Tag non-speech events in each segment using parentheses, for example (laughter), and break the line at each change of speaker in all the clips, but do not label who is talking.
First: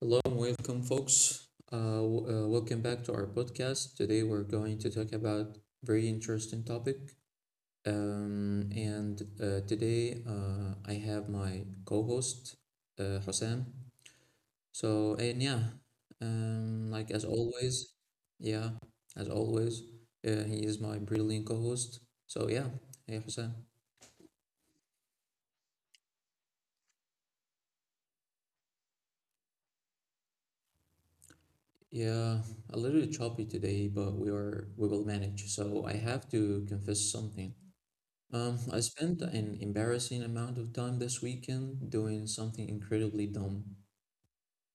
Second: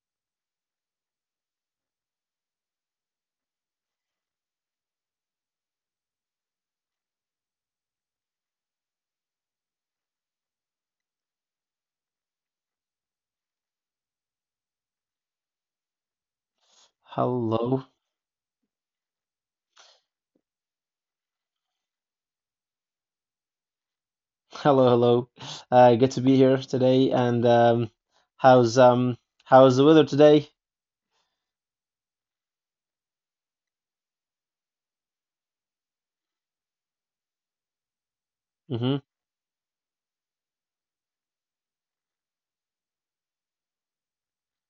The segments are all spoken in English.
Hello and welcome, folks. Welcome back to our podcast. Today we're going to talk about very interesting topic. And Today I have my co-host Hosam. So and yeah, like As
Hello,
always, yeah, as always, he is my brilliant co-host. So yeah, Hey Hosam.
(laughs) hello, hello. Good to be here today. And how's How's the weather today?
Yeah, a little bit choppy today, but we will manage. So I have to confess something. I
Mm-hmm. (laughs)
spent an embarrassing amount of time this weekend doing something incredibly dumb.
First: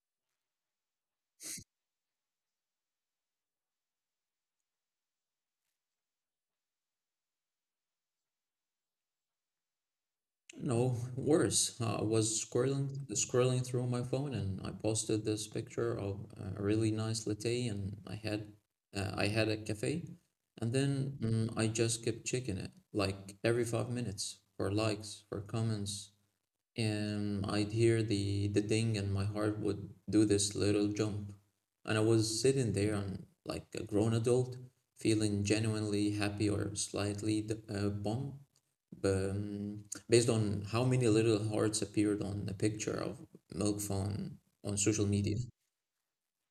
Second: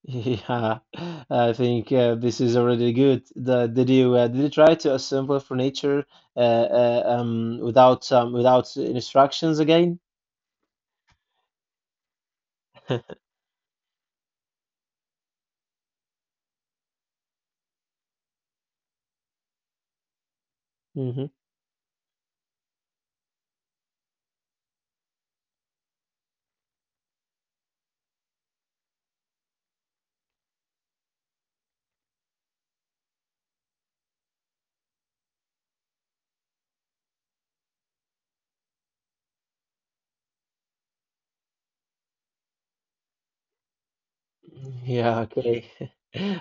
Yeah, I think this is already good. Did you did you try to assemble furniture without instructions again?
No, worse. I was scrolling through my phone and I posted this picture of a really nice latte and I had a cafe, and then
(laughs)
I just kept checking it like every 5 minutes for likes, for comments, and I'd hear the ding, and my heart would do this little jump. And I was sitting there, on, like a grown adult, feeling genuinely happy or slightly bummed, based on how many little hearts appeared on the picture of milk phone on social
Yeah,
media.
okay. (laughs)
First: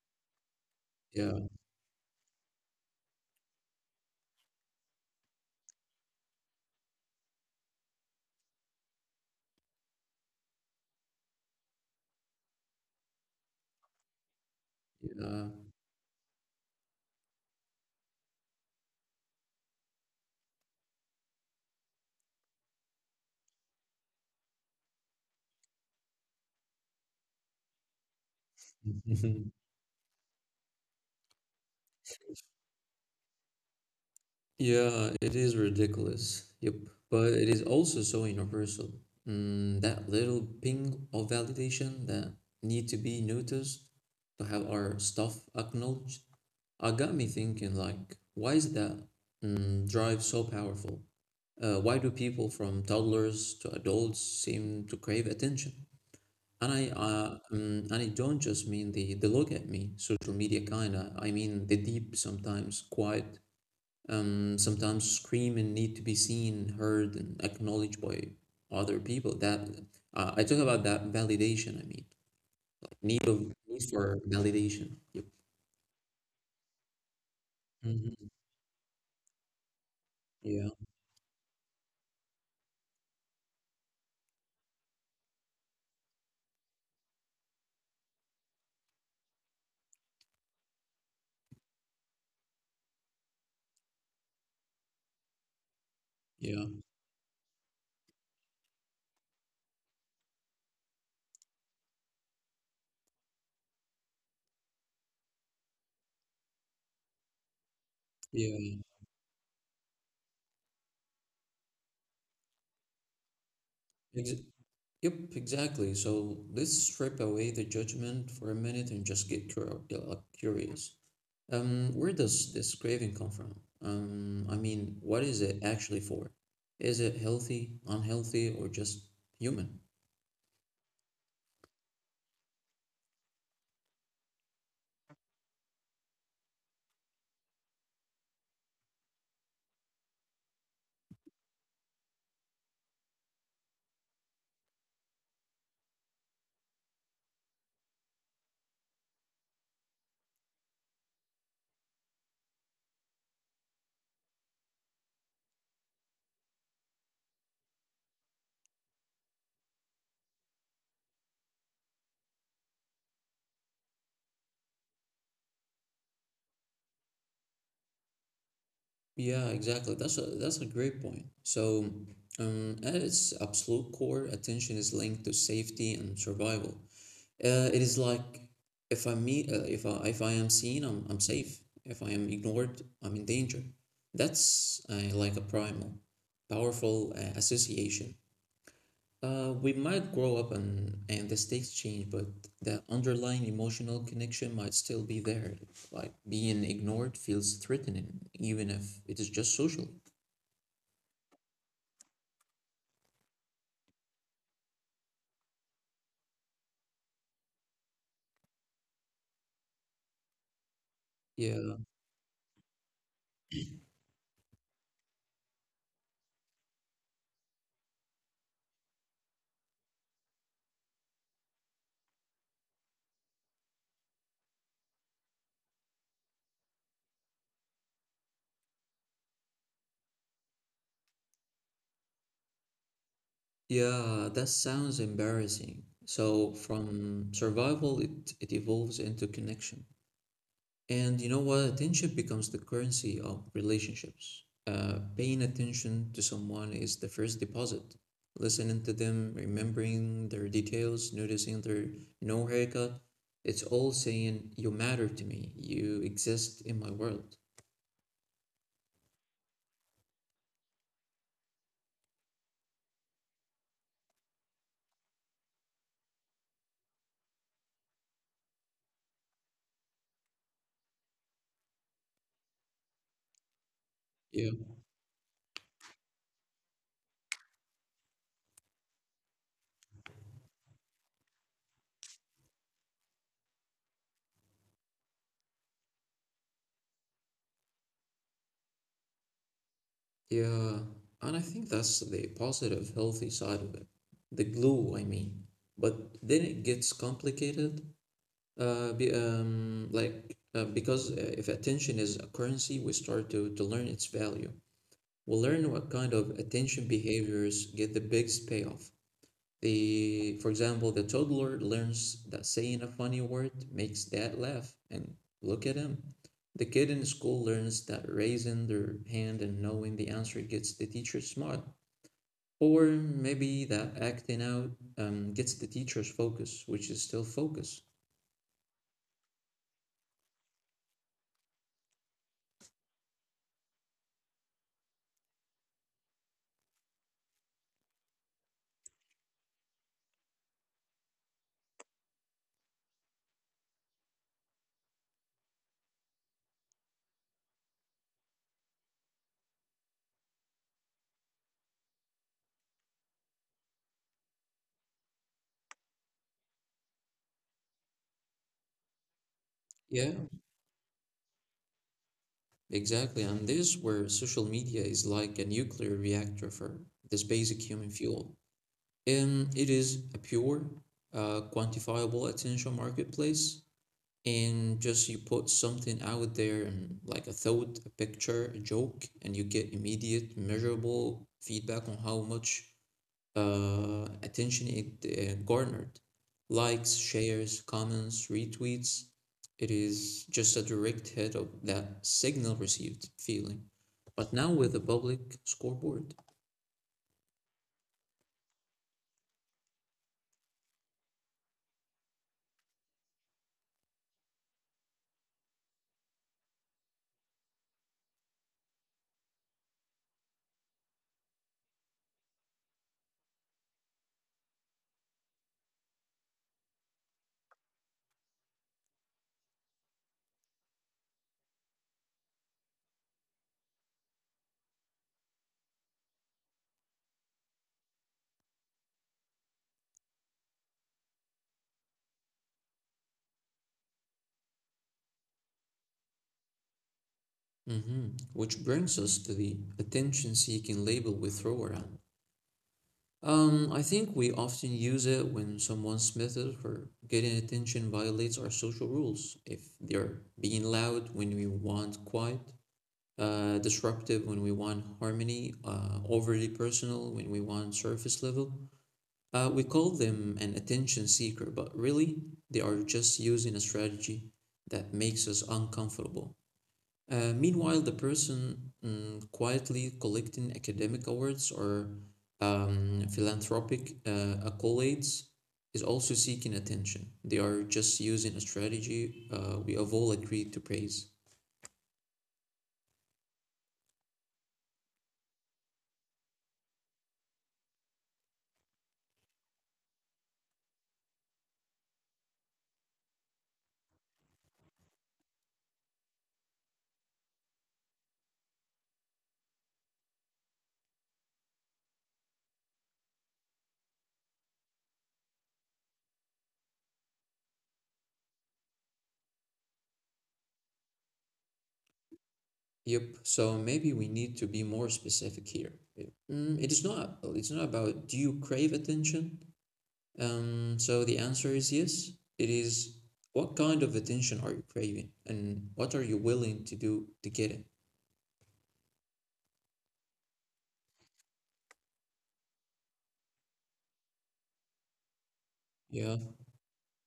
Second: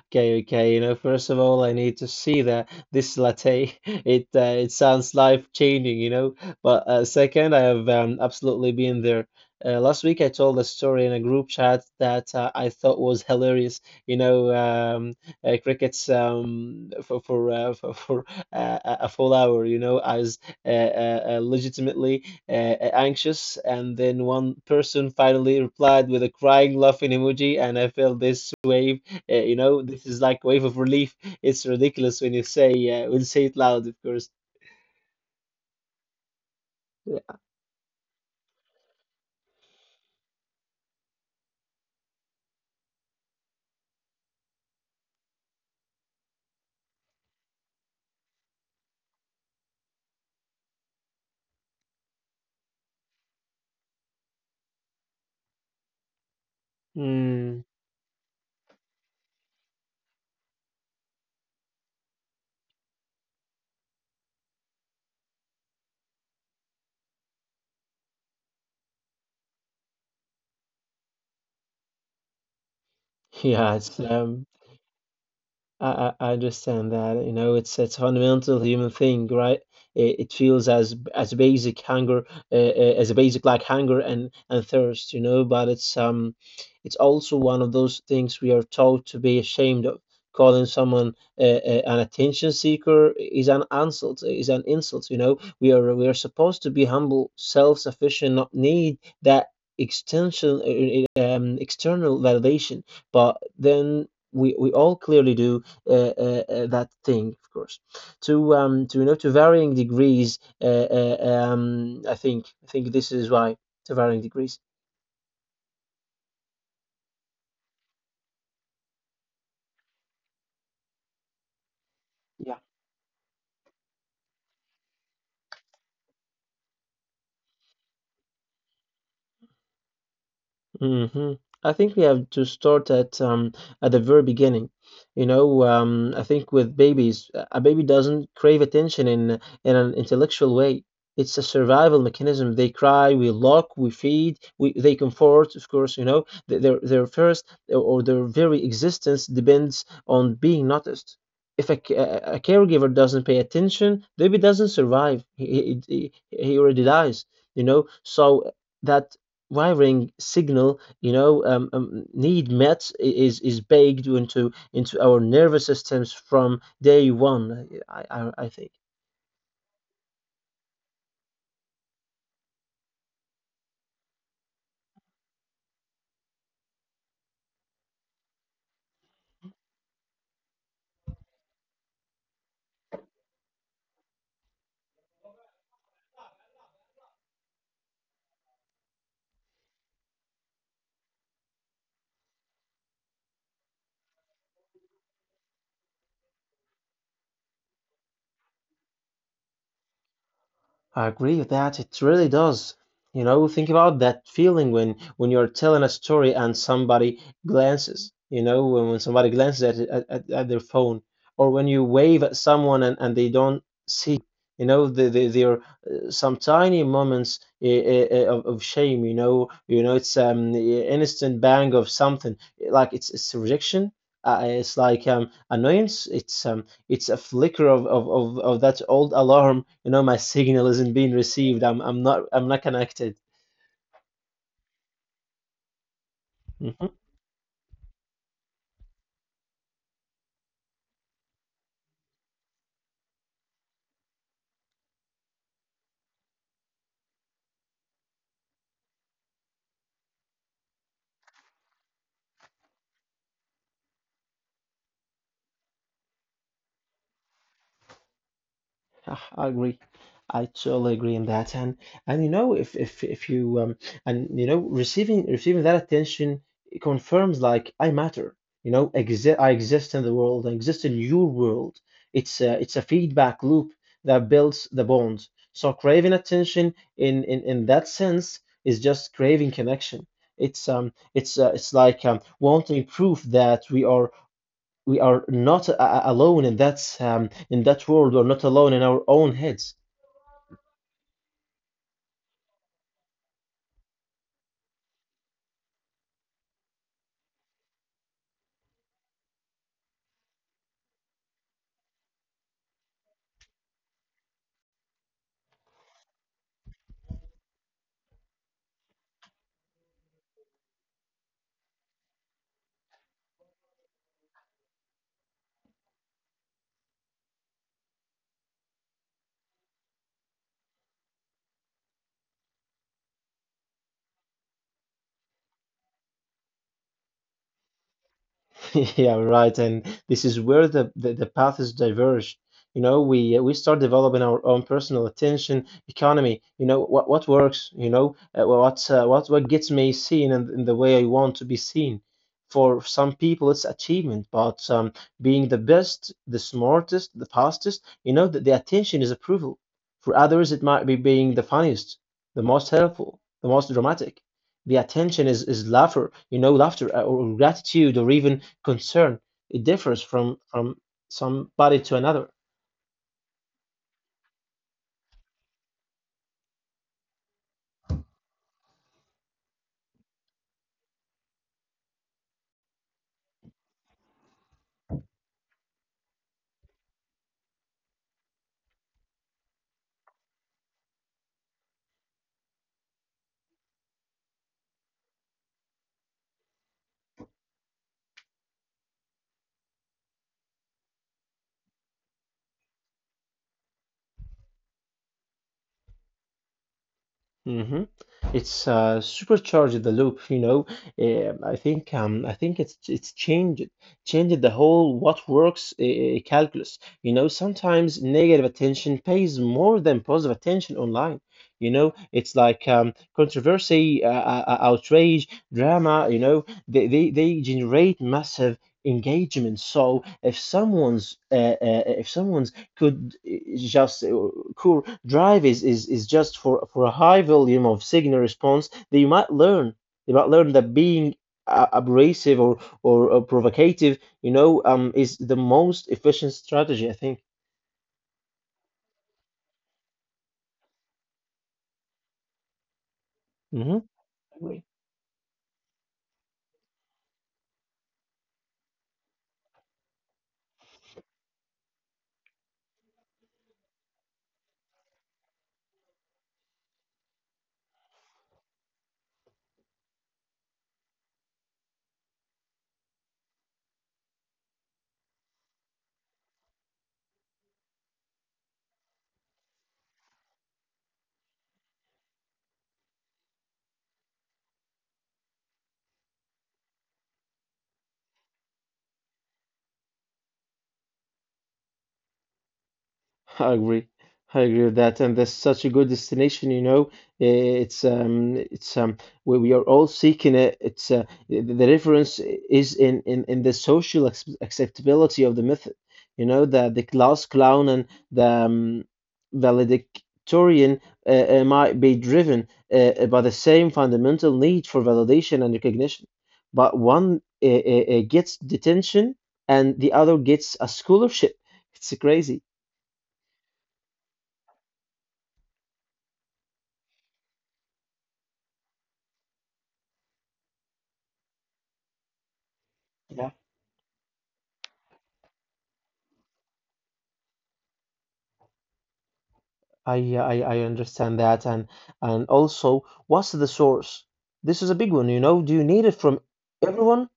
Okay, okay. You know, first of
Yeah,
all, I need to see that this latte. (laughs) It sounds life-changing, you know. But second, I have absolutely been there. Last week, I told a story in a group chat that I thought was hilarious. You know,
yeah.
crickets for (laughs) for a full hour. You know, as uh, legitimately anxious. And then one person finally replied with a crying, laughing emoji, and I felt this wave. You
(laughs)
know, this is like wave of relief. It's ridiculous when you say it loud, of course.
Yeah, it is ridiculous. Yep. But it is also so universal. Mm, that little ping of validation, that need to be noticed, to have our stuff acknowledged. I got me thinking, like, why is that drive so powerful? Why do people from toddlers to adults seem to crave attention? And I, uh,
Mm.
mm, and I don't just mean the look at me social media kind of. I mean the deep, sometimes quiet, sometimes scream and need to be seen, heard, and acknowledged by other people. That I talk about that validation. I mean,
(laughs) Yeah,
need
it's
for
um,
validation. Yep.
I, I I understand that. You know, it's a
Mhm.
fundamental human thing, right? It feels
Yeah,
as basic hunger, as a basic like hunger and thirst, you know. But it's also one of those things we are taught to be ashamed of. Calling someone an attention seeker is an insult. Is an insult, you know. We are supposed
yeah,
to be humble, self-sufficient, not need that extension, external validation. But then we all clearly do that thing, of course.
yeah.
To to varying degrees. Uh, I think this is why to varying
Ex
degrees.
Yep, exactly. So let's strip away the judgment for a minute and just get cur curious. Where
Yeah.
does this craving come from? I mean, what is it actually for? Is it healthy, unhealthy, or just human?
Mhm. I think we have to start at the very beginning. You know, I think with babies, a baby doesn't crave attention in an intellectual way. It's a survival mechanism. They cry, we lock, we feed, we they comfort. Of course, you know, their first or their very existence depends on being noticed. If a, c- a caregiver doesn't pay attention, baby doesn't survive. He already dies. You know, so that wiring signal, you know, need met is baked into our nervous systems from day one. I think.
Yeah, exactly. That's a great point. So, at its absolute core, attention is linked to safety and survival. It is like, if I am seen, I'm safe. If I am ignored, I'm in danger. That's like a primal, powerful association. We might grow up and the stakes change, but the underlying emotional connection might still be there. Like being ignored feels threatening, even if it is just social.
I agree with that. It really does. You know, think about that feeling when you're telling a story and somebody glances, you know, when somebody glances at, it- at their phone, or when
Yeah,
you wave at someone and they don't see you. Know, there are some tiny moments of shame. You know, it's the instant bang of something. Like it's rejection. It's like annoyance. It's a flicker of that old alarm. You know, my signal isn't being received. I'm not connected.
yeah, that sounds embarrassing. So
Hmm.
from survival, it evolves into connection. And you know what? Attention becomes the currency of relationships. Paying attention to someone is the first deposit. Listening to them, remembering their details, noticing their no haircut, it's all saying, "You matter to me, you exist in my world."
Ah, I agree. I totally agree in that. And you know if you and you know receiving receiving that attention, it confirms like I matter. You know, exist I exist in the world. I exist in your world. It's a feedback loop that
Yeah.
builds the bonds. So craving attention in that sense is just craving connection. It's like wanting proof that we are not alone in that world. We're not alone in our own heads.
Yeah, and I think that's the positive, healthy side of it. The glue, I mean. But then it gets complicated, be, like because if attention is a currency, we start to learn its value. We'll learn what kind of attention behaviors get the biggest payoff. The for example the toddler learns that saying a funny word makes dad laugh and look at him. The kid in school learns that raising their hand and knowing the answer gets the teacher smart, or maybe that acting out gets the teacher's focus, which is still focus.
(laughs) Yeah, right. And this is where the path is diverged. You know, we start developing our own personal attention economy. You know, what works. You know, what gets me seen and in the way I want to be seen. For some people, it's achievement, but being the best, the smartest, the fastest. You know, the attention is approval. For others, it might be being the funniest, the most helpful, the most dramatic. The attention is laughter. You know, laughter or gratitude or even concern. It differs
Yeah,
from somebody to another.
exactly. And this is where social media is like a nuclear reactor for this basic human fuel, and it is a pure, quantifiable attention marketplace. And just, you put something out there, and like a thought, a picture, a joke, and you get immediate, measurable feedback on how much attention it garnered. Likes, shares, comments, retweets. It is just a direct hit of that signal received feeling. But now with the public scoreboard.
Hmm It's supercharged the loop, you know. I think it's changed the whole what works calculus. You know, sometimes negative attention pays more than positive attention online. You know, it's like controversy, outrage, drama. You know, they generate massive engagement. So if someone's could just core drive is just for a high volume of signal response that you might learn that being abrasive or provocative, you know, is the most efficient strategy, I think.
Which brings us to the attention seeking label we throw around.
Hmm
I think we often use it when someone's method for getting attention violates our social rules. If they're being loud when we want quiet, disruptive when we want harmony, overly personal when we want surface level, we call them an attention seeker, but really, they are just using a strategy that makes us uncomfortable. Meanwhile, the person quietly collecting academic awards or philanthropic accolades is also seeking attention. They are just using a strategy we have all agreed to praise.
I agree. I agree with that, and that's such a good destination. You know, Eh, it's um, it's um, we are all seeking it. It's the difference is in the social ac acceptability of the method. You know, the class clown and the valedictorian might be driven by the same fundamental need for validation and recognition, but one gets detention and the other gets a scholarship. It's crazy.
Yep. So maybe we need to be more specific here. It- Mm, it is not. It's not about, do you crave attention. So the answer is yes. It is,
Yeah.
what kind of attention are you craving, and what are you willing to do to get it.
I understand that, and also what's the source? This is a big one, you know. Do you need it from
Yeah,
everyone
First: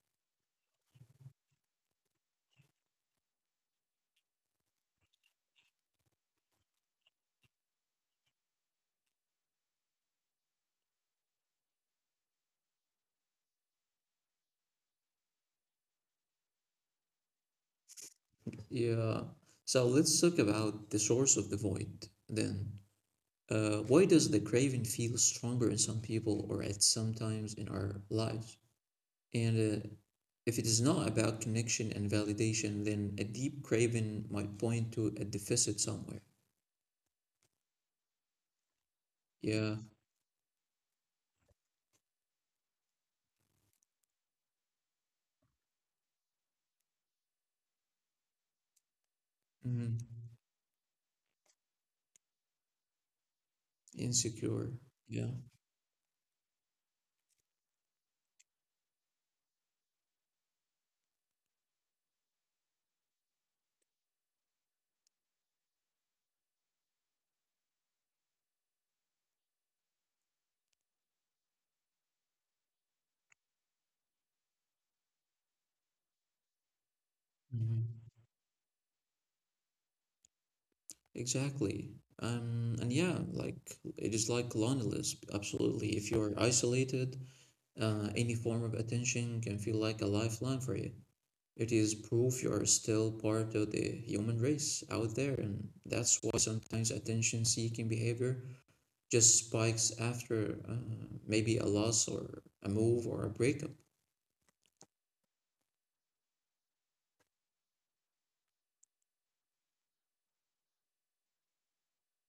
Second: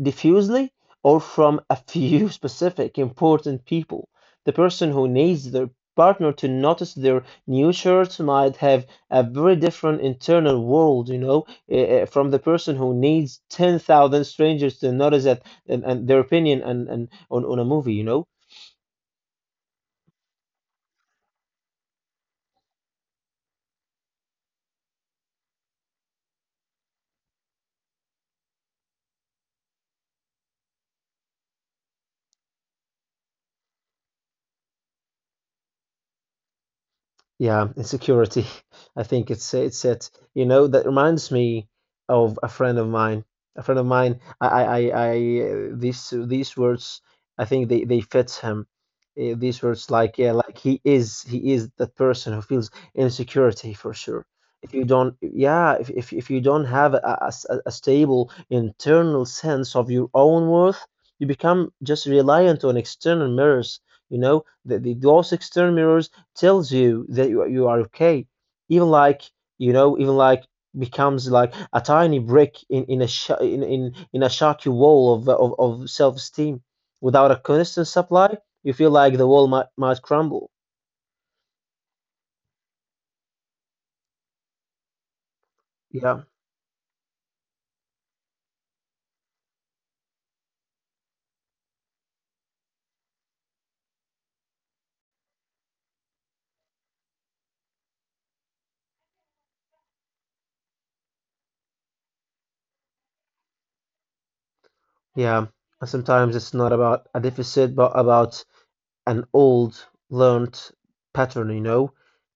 diffusely or from a few (laughs) specific important people? The person who needs their partner to notice their new shirt might have a very different internal world, you know, from the person who needs 10,000 strangers to notice that, and their opinion, and, on a movie, you know.
yeah. So let's talk about the source of the void then. Why does the craving feel stronger in some people or at some times in our lives? And If it is not about connection and validation, then a deep craving might point to a deficit somewhere.
Yeah, insecurity. (laughs) I think it's
Yeah.
it's it. You know, that reminds me of a friend of mine. A friend of mine. I these words. I think they fit him. These words
Mhm.
like yeah, like he is that person who feels insecurity for sure.
Insecure.
If you don't,
Yeah.
yeah, if you don't have a stable internal sense of your own worth, you become just reliant on external mirrors. You know, the those external mirrors tells you that you are okay, even like, you know, even like, becomes like a tiny brick in in a shaky wall of self esteem without a constant
Mhm.
supply. You feel like the wall might crumble.
Exactly. And yeah, like It is like loneliness, absolutely. If
Yeah
you're isolated, any form of attention can feel like a lifeline for you. It is proof you are still part of the human race out there, and that's why sometimes attention seeking behavior just spikes after maybe a loss or a move or a breakup.
yeah And sometimes it's not about a deficit but about an old learned pattern, you know,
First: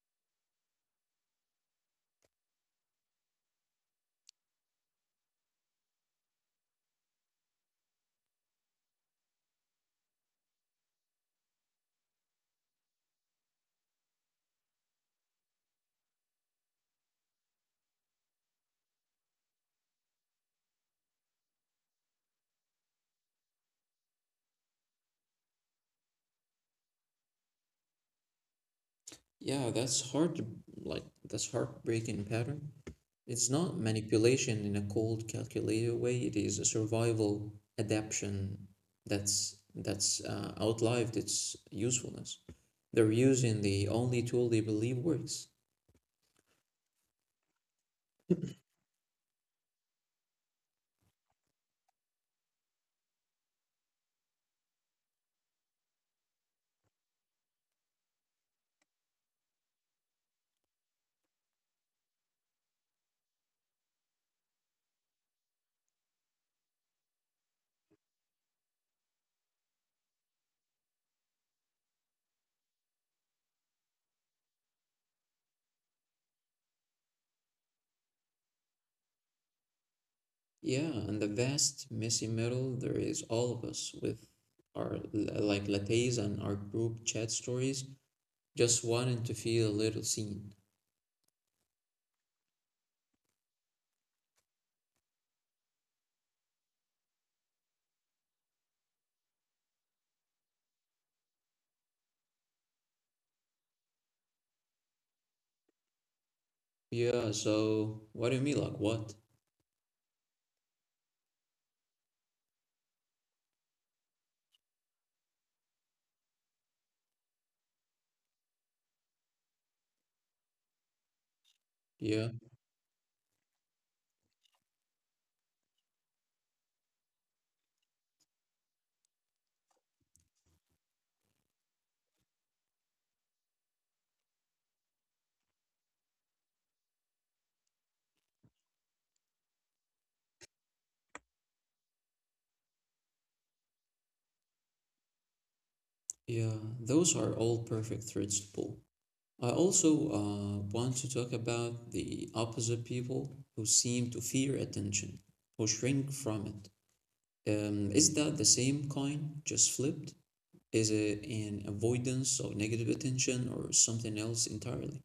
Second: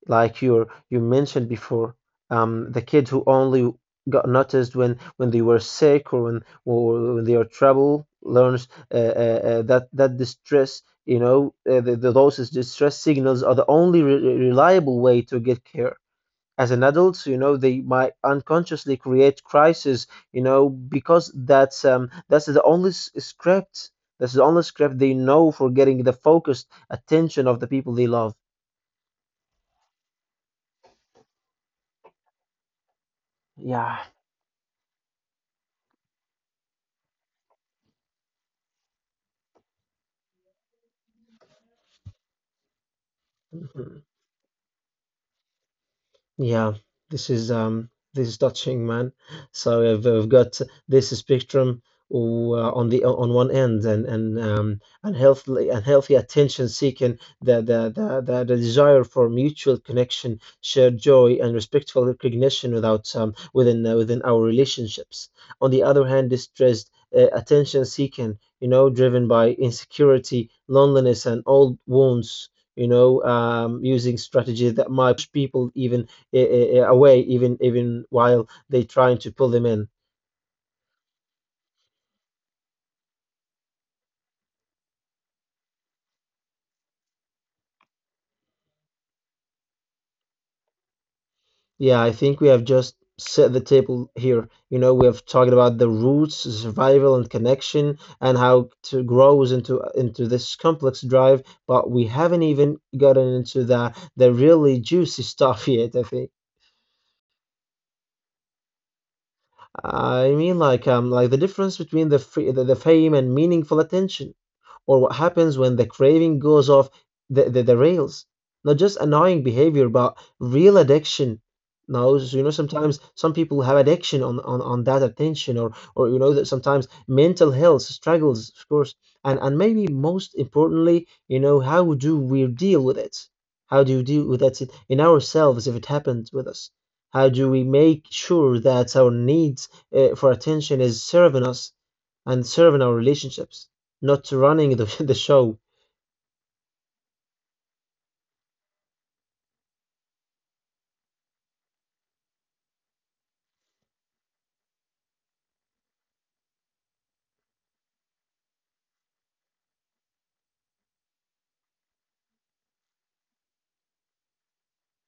like you mentioned before, the kid who only got noticed when they were sick or when they are trouble learns that that distress, you know, the those distress signals are the only re reliable way to get care as an adult. You know, they might unconsciously create crisis, you know, because that's the only s- script that's the only script they know for getting the focused attention of the people they love.
Yeah, that's hard to like that's heartbreaking pattern. It's not
Yeah
manipulation in a cold, calculated way. It is a survival adaptation that's outlived its usefulness. They're using the
(laughs)
only tool they believe works.
Yeah, this is touching, man. So we've got this spectrum on the on one end, and unhealthy attention seeking, the desire for mutual connection, shared joy and respectful recognition without within within our relationships. On the other hand, distressed attention seeking, you know, driven by insecurity, loneliness and old wounds. You know, using strategies that might push people even away even while they trying to pull them in.
Yeah, and the vast messy middle there is all of us with our like lattes and our group chat stories, just wanting to feel a little seen.
Yeah, I think we have just set the table here. You know, we have talked about the roots, survival, and connection, and how to grows into this complex drive. But we haven't even gotten into the really juicy (laughs) stuff yet. I think.
Yeah, so what do you mean, like what?
I mean, like the difference between the, free, the fame and meaningful attention, or what happens when the craving goes off the rails. Not just annoying behavior, but real addiction. Now,
Yeah,
you know, sometimes some people have addiction on that attention, or you know that sometimes mental health struggles, of course, and maybe most importantly, you know, how do we deal with it? How do you deal with that in ourselves if it happens with us? How do we make sure that our needs for attention is serving us and serving our relationships, not running (laughs) the show.
yeah, those are all perfect threads to pull. I also want to talk about the opposite, people who seem to fear attention, who shrink from it. Is that the same coin, just flipped? Is it an avoidance of negative attention or something else entirely?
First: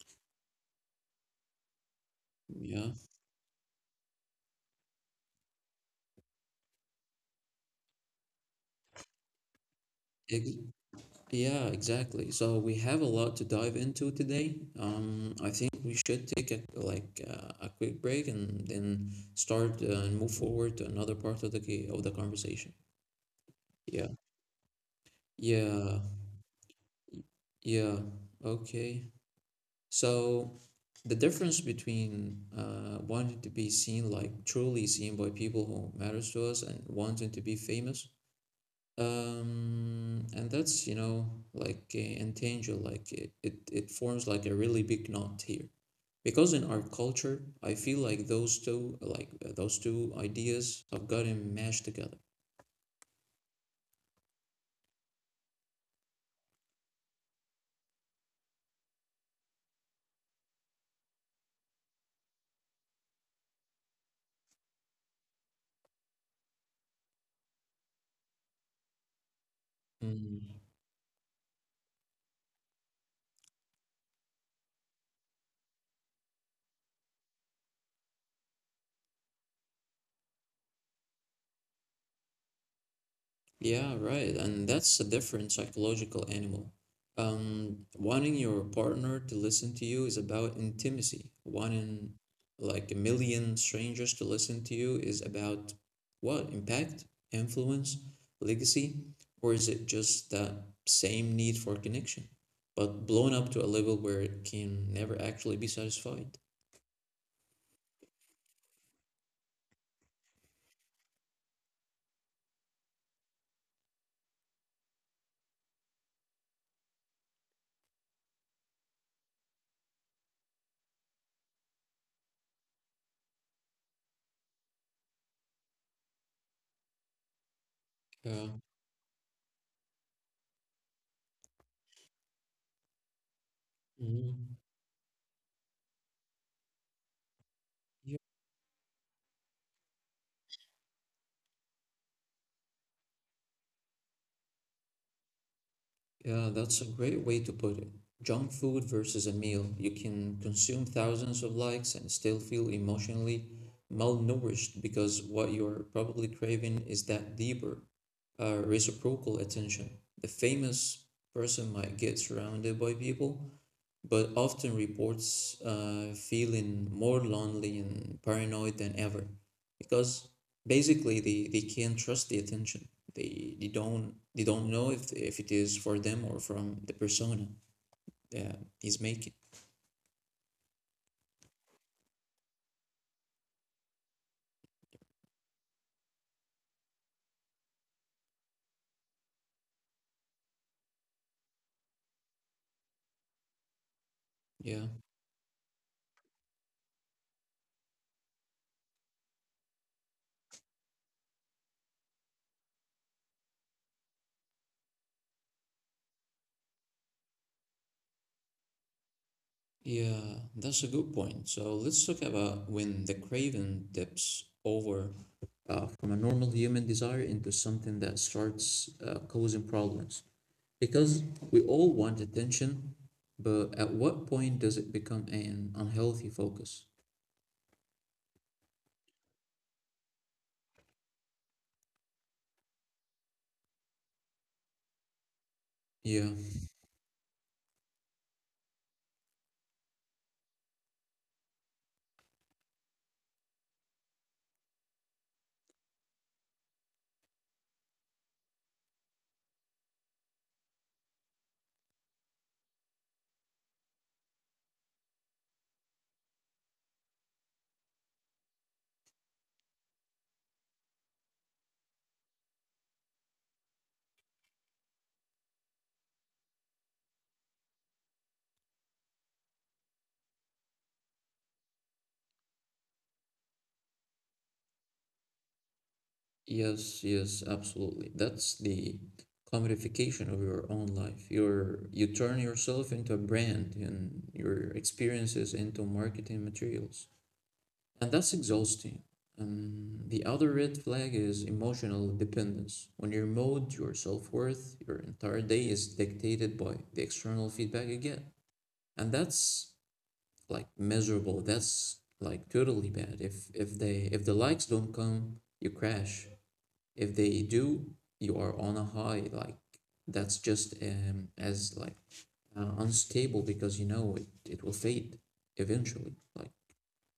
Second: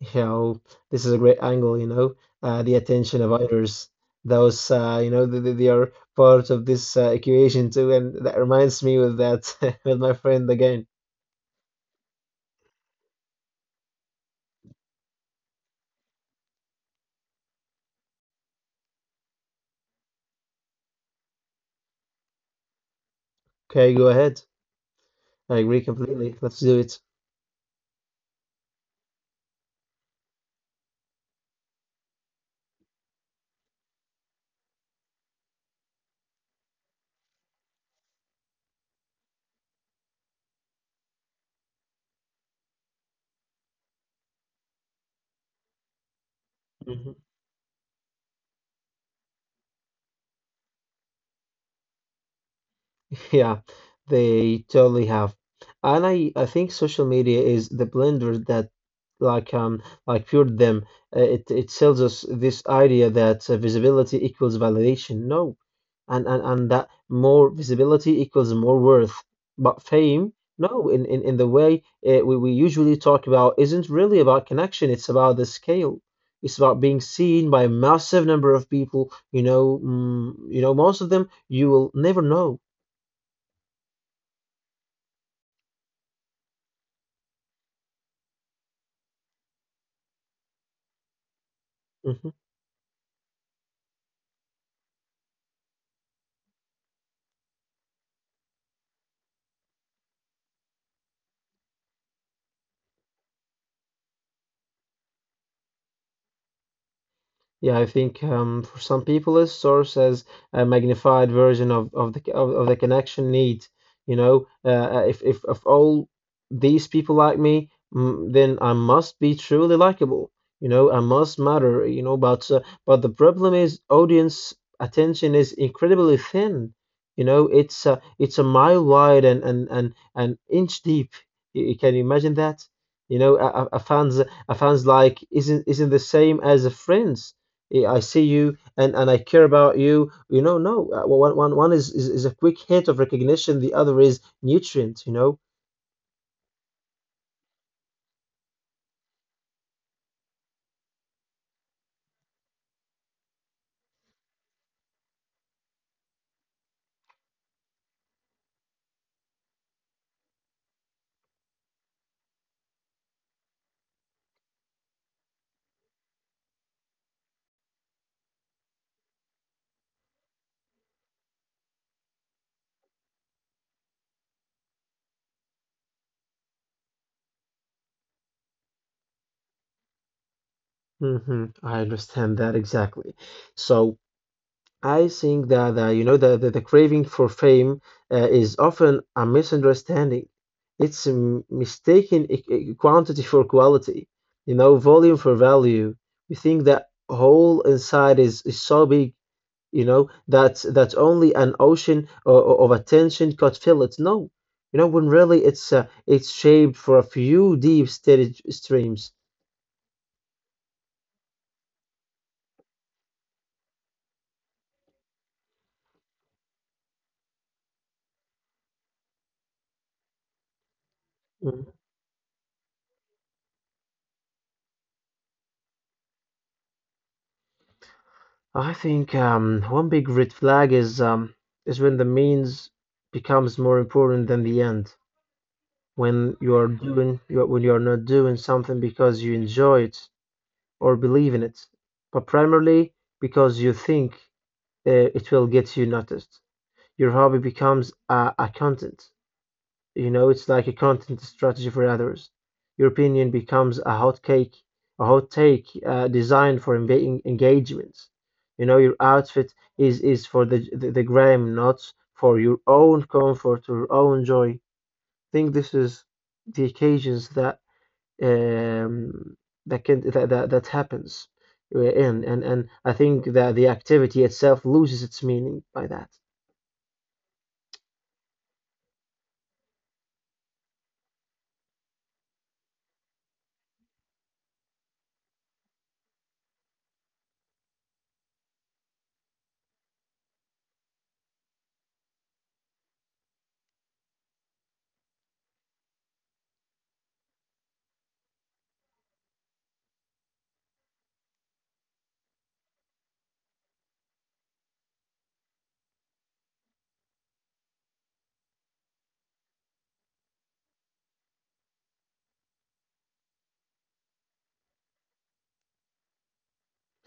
You know, this is a great angle, you know, the
Yeah,
attention of others. Those, you know, they are part of this equation too. And that reminds me with that, (laughs) with my
ex
friend again.
yeah, exactly. So we have a lot to dive into today. I think we should take a a quick break and then start and move forward to another part of the conversation.
Okay,
Yeah.
go ahead. I agree
Yeah.
completely. Let's do it.
Yeah, okay. So the difference between wanting to be seen, like truly seen by people who matters to us, and wanting to be famous, and that's, you know, entangled, like it forms like a really big knot here. Because in our culture, I feel like those two, those two ideas have gotten mashed together.
Yeah, they totally have. And I think social media is the blender that like cured them. It sells us this idea that visibility equals validation. No. And that more visibility equals more worth. But fame,
Mm.
no, in the way we usually talk about isn't really about connection, it's about the scale. It's about being seen by a massive number of people, you know, you know, most of them you will never know.
Yeah, right. And that's a different psychological animal. Wanting your partner to listen to you is about intimacy. Wanting
Mm-hmm.
like a million strangers to listen to you is about, what? Impact, influence, legacy? Or is it just that same need for connection, but blown up to a level where it can never actually be satisfied?
Yeah, I think for some people, it serves as a magnified version of the connection need. You know, if all these people like me, then I must be truly likable. You know, I must matter. You know, but the problem is audience attention is incredibly thin. You know, it's a
Yeah.
mile wide and an inch deep. You can imagine that. You know, a
Mhm.
fans like isn't the same as a friend's eh, I see you and I care about you. You know, no, one is a quick hit of recognition, the other is nutrient, you know?
Yeah, that's a great way to put it. Junk food versus a meal. You can consume thousands of likes and still feel emotionally malnourished, because what you're probably craving is that deeper, reciprocal attention. The famous person might get surrounded by people but often reports feeling more lonely and paranoid than ever, because basically they can't trust the attention. They don't know if it is for them or from the persona that he's making.
I understand that exactly. So I think that, you know, the craving for fame is often a misunderstanding. It's a mistaken quantity for quality, you know,
Yeah,
volume for value. We think that whole inside is so big, you know, that's only an ocean of attention cut fillets, no. You know, when really it's shaped for a few deep steady streams.
yeah, that's a good point. So let's talk about when the craving dips over from a normal human desire into something that starts causing problems. Because we
Mhm.
all want attention, but at what point does it become an unhealthy focus?
I think one big red flag is when the means becomes more important than the end,
Yeah,
when you are doing when you are not doing something because you enjoy it or believe in it, but primarily because you think it will get you noticed. Your hobby becomes a content, you know, it's like a content strategy for others. Your opinion becomes a hot cake, a hot take designed for engagements. You know, your outfit is for the gram, not for your own comfort or own joy. I think this is the occasions that um, that can that that happens in. And I think that the activity itself loses its meaning by that.
Yes, yes, absolutely. That's the commodification of your own life. You turn yourself into a brand and your experiences into marketing materials. And that's exhausting. The other red flag is emotional dependence. On your mood, your self worth, your entire day is dictated by the external feedback you get. And that's like miserable. That's like totally bad. If the likes don't come, you crash. If they do, you are on a high. That's just as like unstable, because you know it will fade eventually.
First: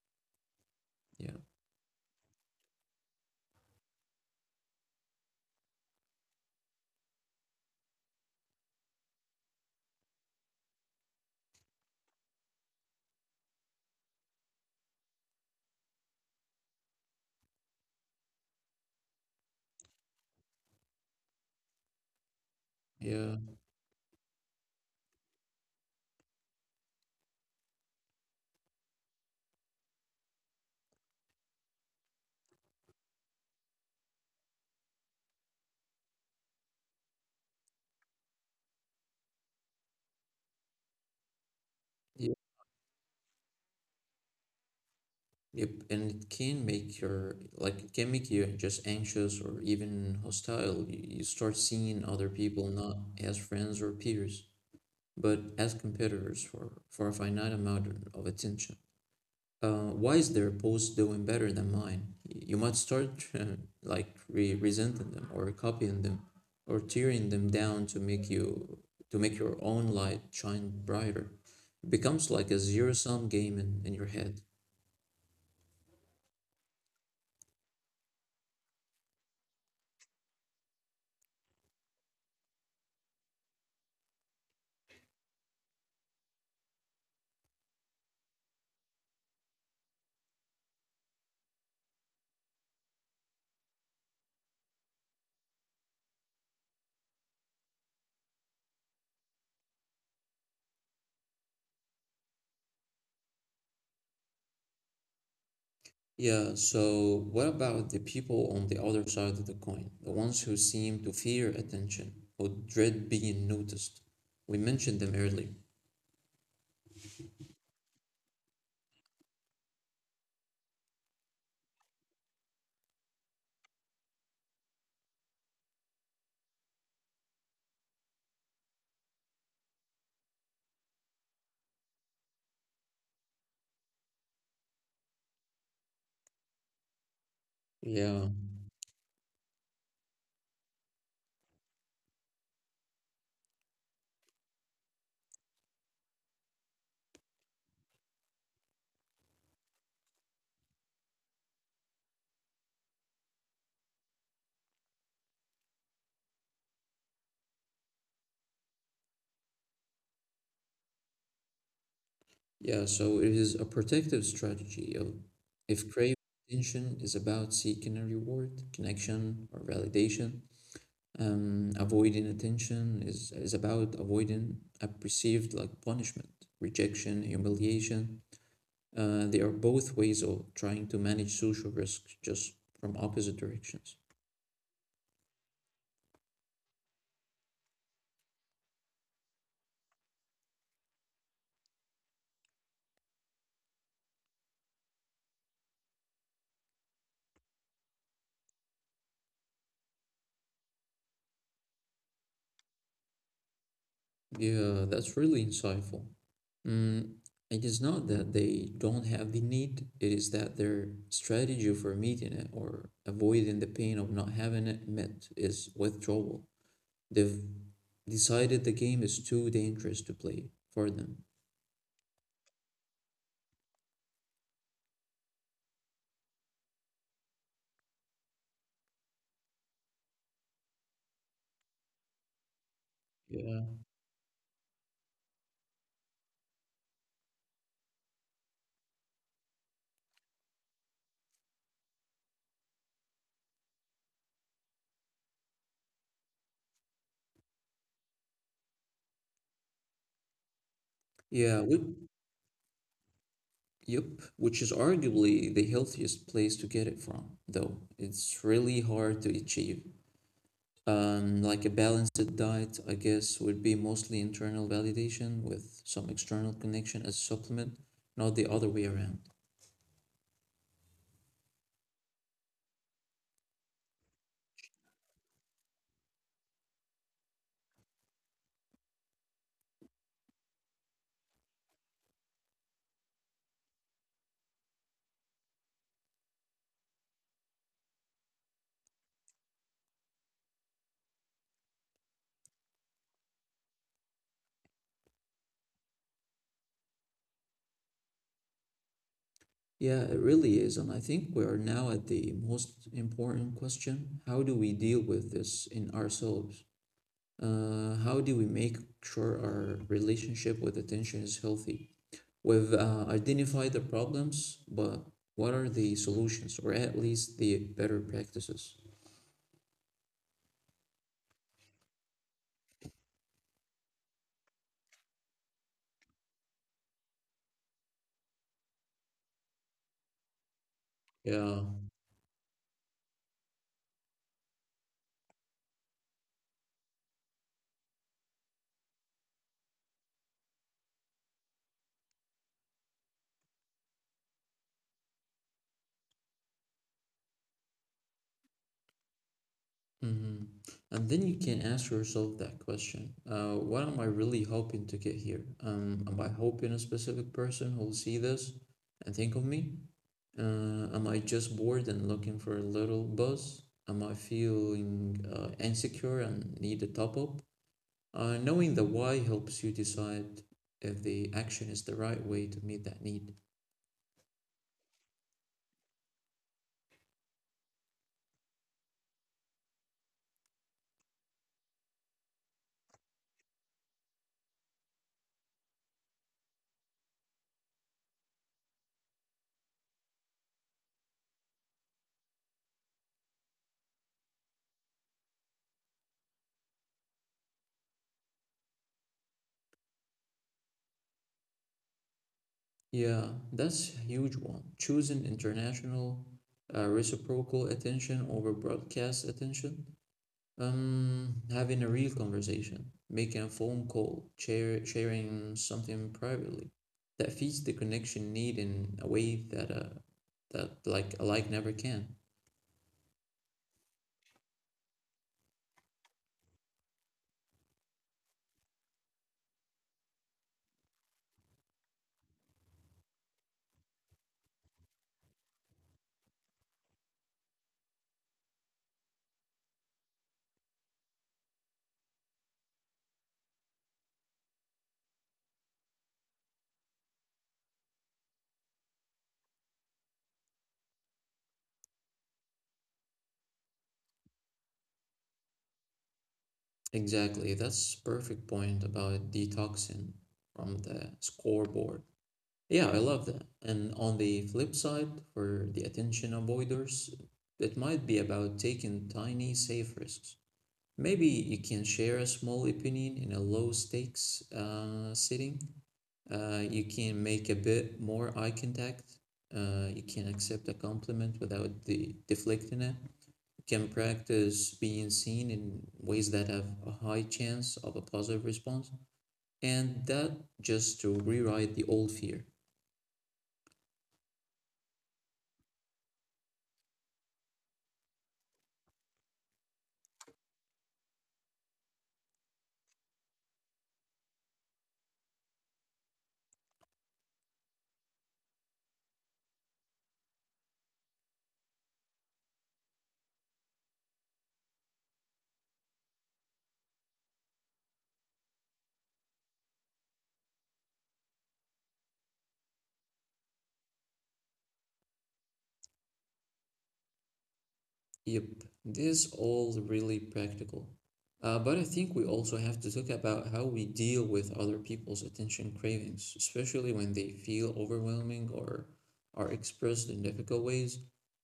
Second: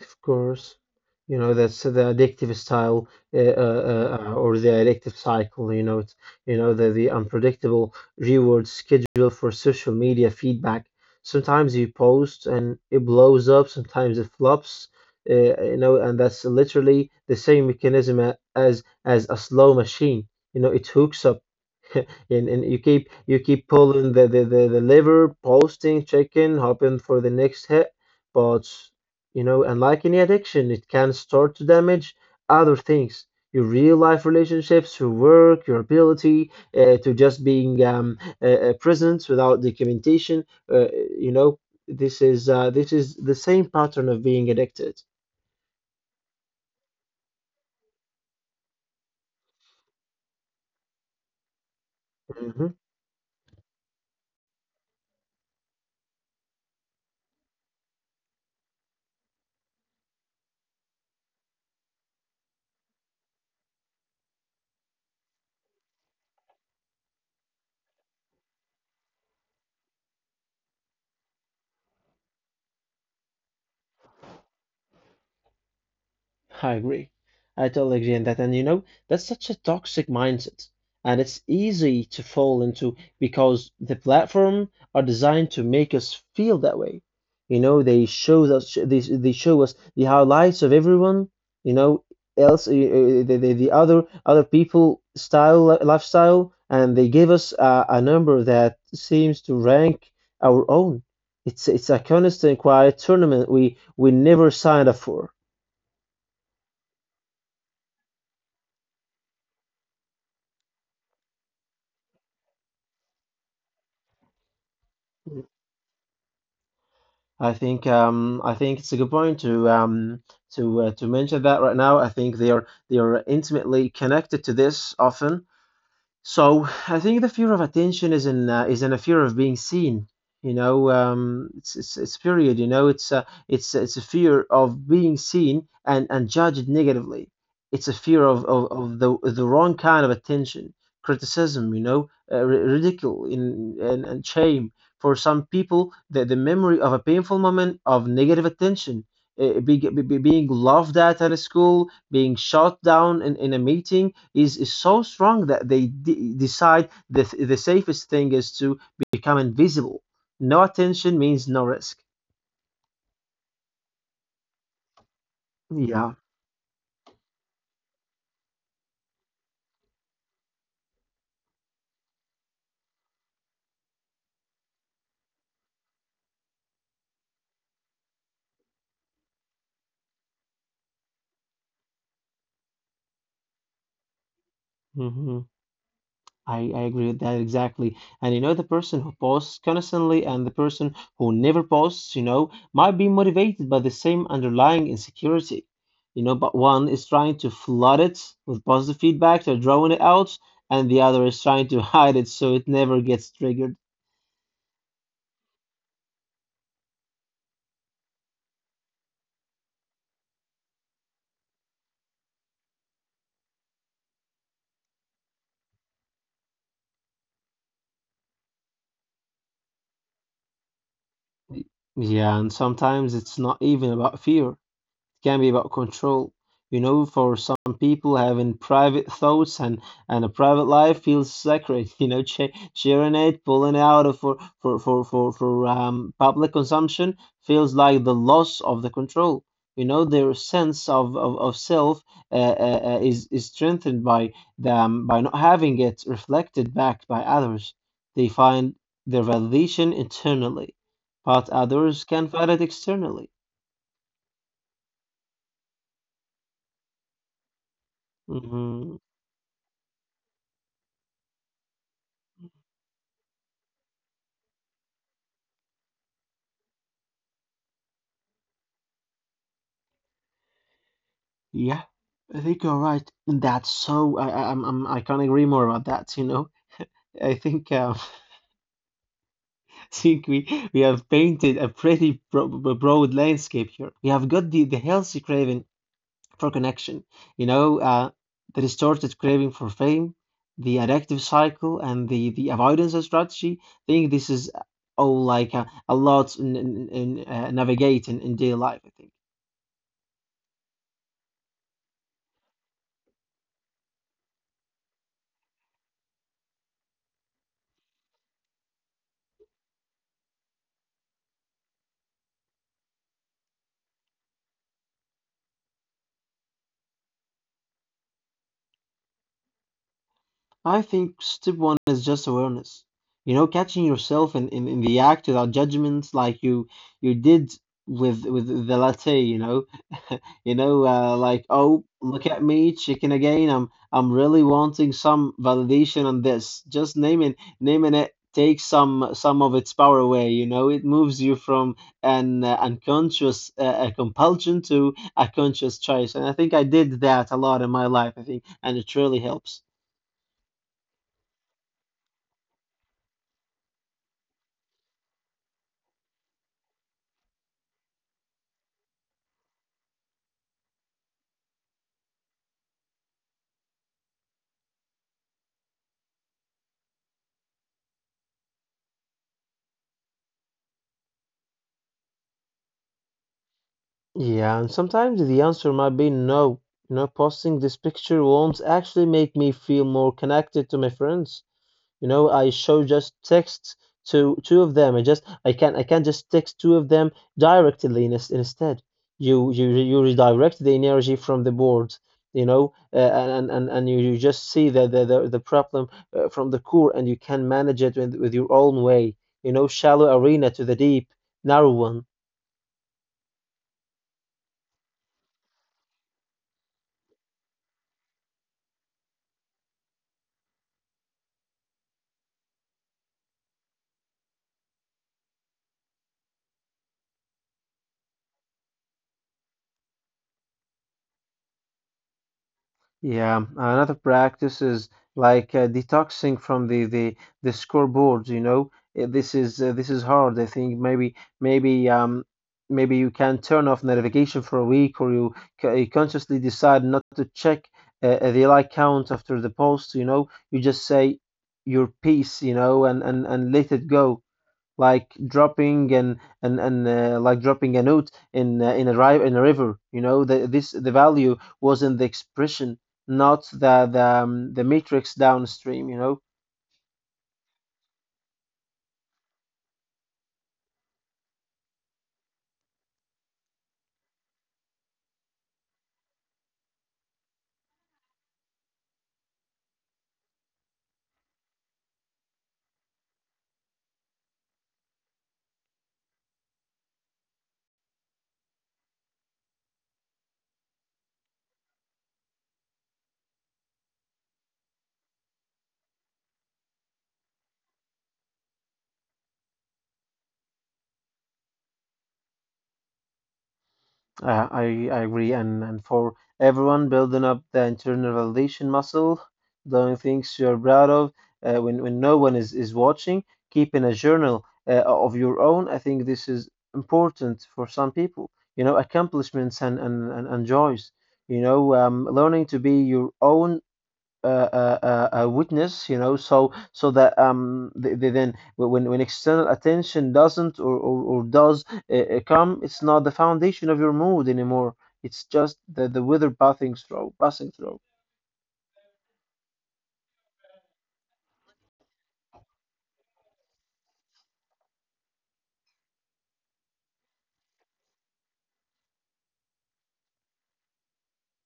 Of course,
Yeah,
you know that's the addictive style, or the addictive cycle. You know, it's, you know, the unpredictable reward schedule for social media feedback. Sometimes you post and it blows up. Sometimes it flops. You know, and that's literally the same mechanism as as a slow machine. You know, it hooks up (laughs) and you keep
yeah,
you keep pulling the lever, posting, checking, hoping for the next hit. But you know, unlike any addiction, it can start to damage other things. Your real life relationships, your work, your ability to just being present without documentation. Uh, you know,
yeah.
this is the same pattern of being addicted.
Yep, and it can make your it can make you just anxious or even hostile. You start seeing other people
Mhm.
not as friends or peers, but as competitors for a finite amount of attention. Why is their post doing better than mine? You might start (laughs) like resenting them or copying them or tearing them down to make you to make your own light shine brighter. It becomes like a zero sum game in your head.
I agree. I totally agree on that. And you know, that's such a toxic mindset. And it's easy to fall into because the platform are designed to make us feel that way. You know, they show us the highlights of everyone, you know, else the other other people style lifestyle, and they give us a number that seems to rank our own. It's a constant quiet tournament we never signed up for.
Yeah, so what about the people on the other side of the coin? The ones who seem to fear attention or dread being noticed? We mentioned them earlier.
I think I think it's a good point to to mention that right now. I think they are intimately connected to this often. So I think the fear of attention is in a fear of being seen. You know, it's period. You know, it's it's a fear of being seen and judged negatively. It's a fear
Yeah,
of the wrong kind of attention, criticism. You know, ridicule in and shame. For some people, the memory of a painful moment of negative attention, being laughed at a school, being shot down in a meeting is so strong that they decide that the safest thing is to become invisible. No attention means no risk.
yeah, so it is a protective strategy of if
Yeah.
craving attention is about seeking a reward, connection, or validation, avoiding attention is about avoiding a perceived like punishment, rejection, humiliation. They are both ways of trying to manage social risks just from opposite directions.
hmm I agree with that exactly. And you know, the person who posts constantly and the person who never posts, you know, might be motivated by the same underlying insecurity. You know, but one is trying to flood it with positive feedback, they're drawing it out, and the other is trying to (laughs) hide it so it never gets triggered.
Yeah, that's really insightful. Mm, it is not that they don't have the need, it is that their strategy for meeting it or avoiding the pain of not having it met is withdrawal. They've decided the game is too dangerous to play for them.
Yeah, and sometimes it's not even about fear, can be about control. You know, for some people, having private thoughts and a private life feels sacred. (laughs) You know, sharing it,
Yeah.
pulling it out of for public consumption feels like the loss of the control. You know, their sense of self uh, is strengthened by them by not having it reflected back by others. They find their validation internally, but
Yeah, which,
others can find it externally.
yep, which is arguably the healthiest place to get it from, though. It's really
Mhm.
hard to achieve. Like a balanced diet, I guess, would be mostly internal validation with some external connection as a supplement, not the other way around.
Yeah, I think you're right. That's so I can't agree more about that, you know. I think (laughs) I think we have painted a pretty broad landscape here. We have got the healthy craving for connection, you know, the distorted craving for fame, the addictive cycle, and the avoidance of strategy. I think this is all like a lot in in navigating in daily life, I think.
Yeah, it really is. And I think we are now at the most important question. How do we deal with this in ourselves? How do we make sure our relationship with attention is healthy? We've identified the problems, but what are the solutions, or at least the better practices?
I think step one is just awareness. You know, catching yourself in the act without judgment, like you did with the latte. You know, (laughs) you know, like
Yeah,
oh, look at me, chicken again. I'm really wanting some validation on this. Just naming it takes some of its power away. You know, it moves you from an unconscious a compulsion to a conscious choice. And I think I did that a lot in my life. I think, and it really helps.
mm-hmm. And then you can ask yourself that question. What am I really hoping to get here? Am I hoping a specific person who will see this and think of me? Am I just bored and looking for a little buzz? Am I feeling insecure and need a top up? Knowing the why helps you decide if the action is the right way to meet that need.
Yeah, and sometimes the answer might be no. You know, posting this picture won't actually make me feel more connected to my friends. You know, I show just text to two of them. I just I can't just text two of them directly instead. You redirect the energy from the board. You know, and you just see the problem from the core, and you can manage it with your own way. You know, shallow arena to the deep, narrow one.
Yeah, that's a huge one. Choosing international reciprocal attention over broadcast attention. Having a real conversation, making a phone call, sharing something privately, that feeds the connection need in a way that that like a like never can.
Yeah, another practice is like detoxing from the the scoreboards, you know. This is hard. I think maybe um maybe you can turn off notification for a week, or you, you consciously decide not to check the like count after the post, you know. You just say your piece, you know, and let it go, like dropping an and like dropping a note in a ri in a river. You know, the this the value was in the expression, not the the matrix downstream. You know,
Exactly, that's perfect point about detoxing from the scoreboard. Yeah, I love that. And on the flip side, for the attention avoiders, it might be about taking tiny, safe risks. Maybe you can share a small opinion in a low stakes setting. You can make a bit more eye contact. You can accept a compliment without the deflecting it. You can practice being seen in ways that have a high chance of a positive response. And that just to rewrite the old fear.
I agree, and for everyone building up the internal validation muscle, doing things you're proud of, when no one is watching, keeping a journal of your own, I think this is important for some people. You know, accomplishments and and joys. You know, learning to be your own witness, you know, so so that they then when external attention doesn't or does come, it's not the foundation of your mood anymore. It's just the weather passing through, passing through.
Yep, this is all really practical. But I think we also have to talk about how we deal with other people's attention cravings, especially when they feel overwhelming or are expressed in difficult ways,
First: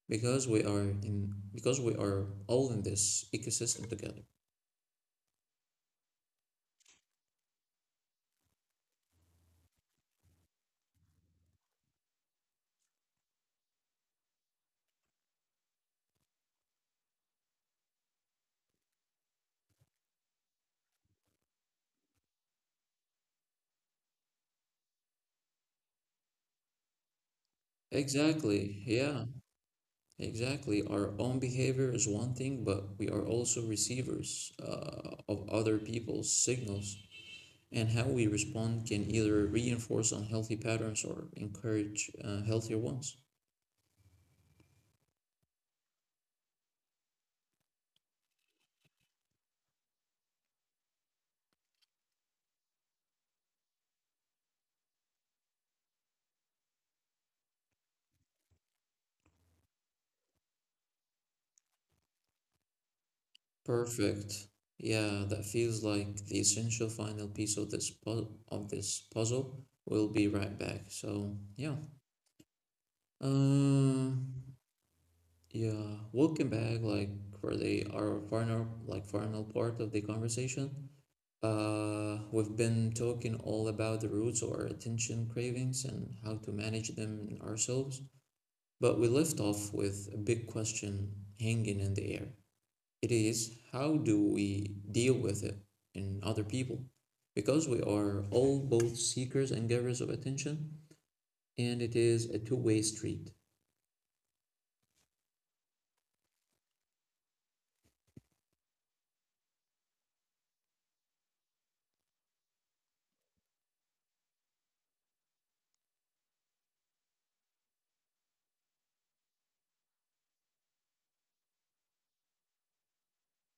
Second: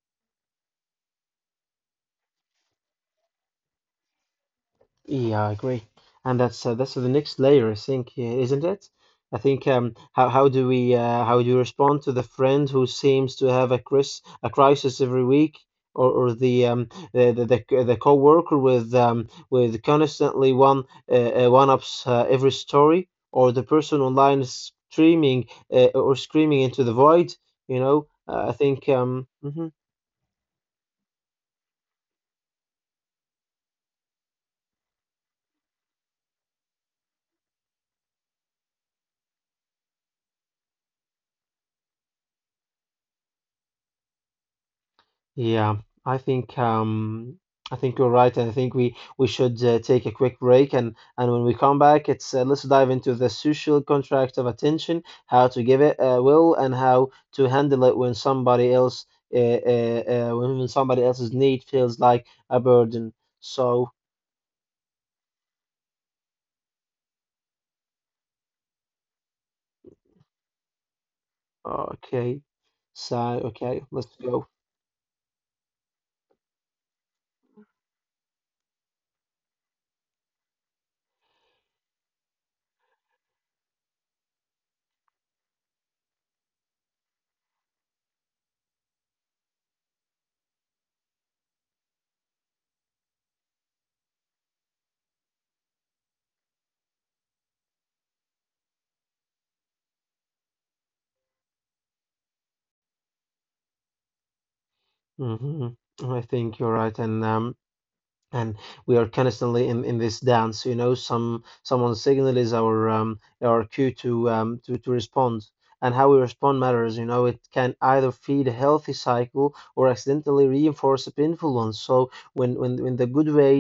because we are all in this ecosystem together.
Yeah, I agree. And that's the next layer, I think, isn't it? I think how do we how do you respond to the friend who seems to have a cris a crisis every week, or the the coworker with constantly one one ups every story, or the person online screaming or screaming into the void, you know? I think
Exactly. Yeah,
mhm.
exactly. Our own behavior is one thing, but we are also receivers of other people's signals, and how we respond can either reinforce unhealthy patterns or encourage healthier ones.
Yeah, I think um, I think you're right, and I think we should take a quick break, and when we come back, it's let's dive into the social contract of attention, how to give it will, and how to handle it when somebody else when somebody else's need feels like a burden. So
Perfect. Yeah, that feels like the essential final piece of of this puzzle. We'll be right back. So yeah,
okay, so okay, let's go.
um, yeah, welcome back. Like for the our final like final part of the conversation. We've been talking all about the roots of our attention cravings and how to manage them ourselves. But we left off with a big question hanging in the air. It is how do we deal with it in other people? Because we are all both seekers and givers of attention, and it is a two-way street.
hmm I think you're right, and we are constantly in this dance, you know, someone's signal is our cue to respond, and how we respond matters, you know. It can either feed a healthy cycle or accidentally reinforce a painful one. So when the good way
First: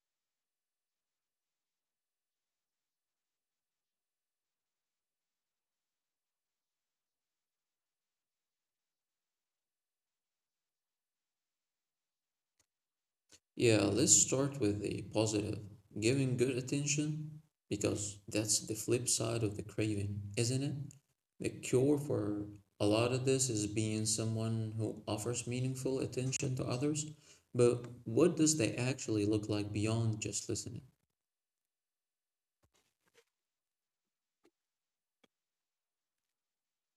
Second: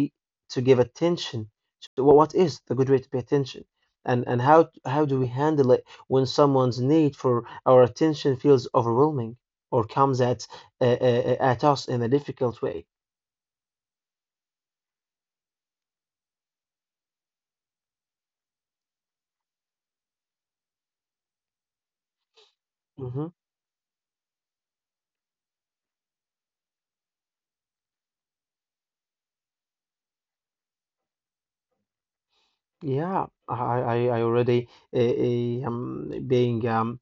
to give attention to what is the good way to pay attention, and how do we handle it when someone's need for our attention feels overwhelming or comes at us in a difficult way?
Yeah, let's start with the positive. Giving good attention, because that's the flip side of the craving, isn't it? The cure for a lot of
Mhm.
this is being someone who offers meaningful attention to others. But what does that actually look like beyond just listening?
Yeah, I already being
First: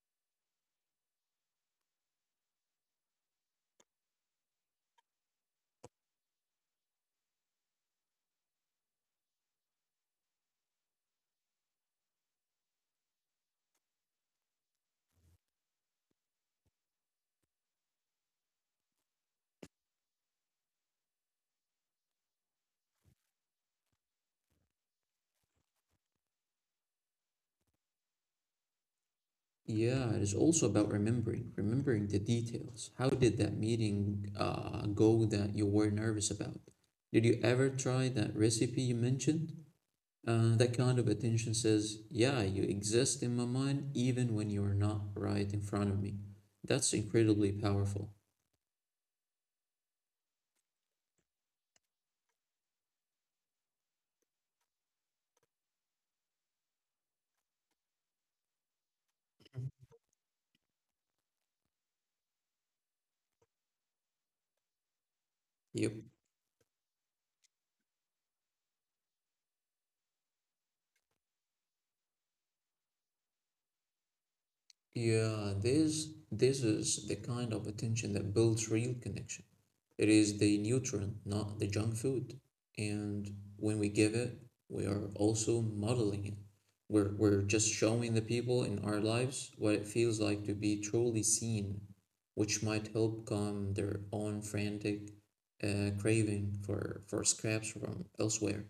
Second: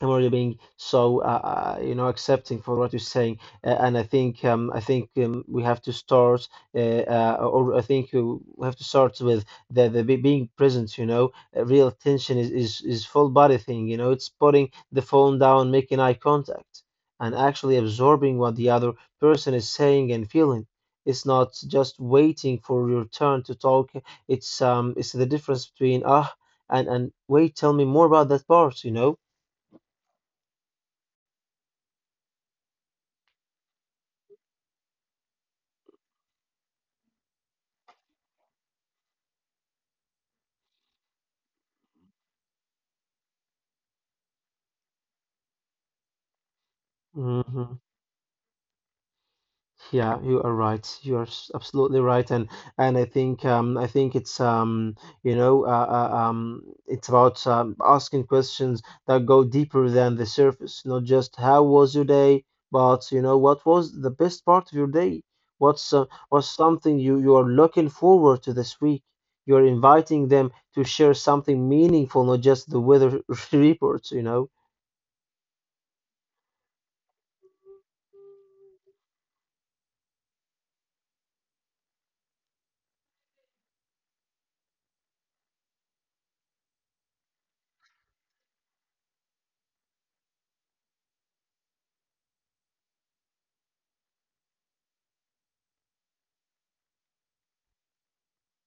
I'm already being so you know, accepting for what you're saying, and I think we have to start, or I think we have to start with the being present. You know, real attention is full body thing. You know, it's putting the phone down, making eye contact, and actually absorbing what the other person is saying and feeling. It's not just waiting for your turn to talk. It's the difference between ah and wait, tell me more about that part. You know.
Yeah, it is also about remembering, the details. How did that meeting go that you were nervous about? Did you ever try that recipe you mentioned? That kind of attention says, yeah, you exist in my mind even when you're not right in front of me. That's incredibly
Mhm.
powerful.
Yeah, you are right. You are absolutely right, and I think it's you know it's about asking questions that go deeper than the surface. Not just how was your day, but you know what was the best part of your day.
Yep.
What's something you are looking forward to this week? You are inviting them to share something meaningful, not just the weather (laughs) reports. You know.
Yeah, this is the kind of attention that builds real connection. It is the nutrient, not the junk food. And when we give it, we are also modeling it. We're just showing the people in our lives what it feels like to be truly seen, which might help calm their own frantic craving for scraps from elsewhere.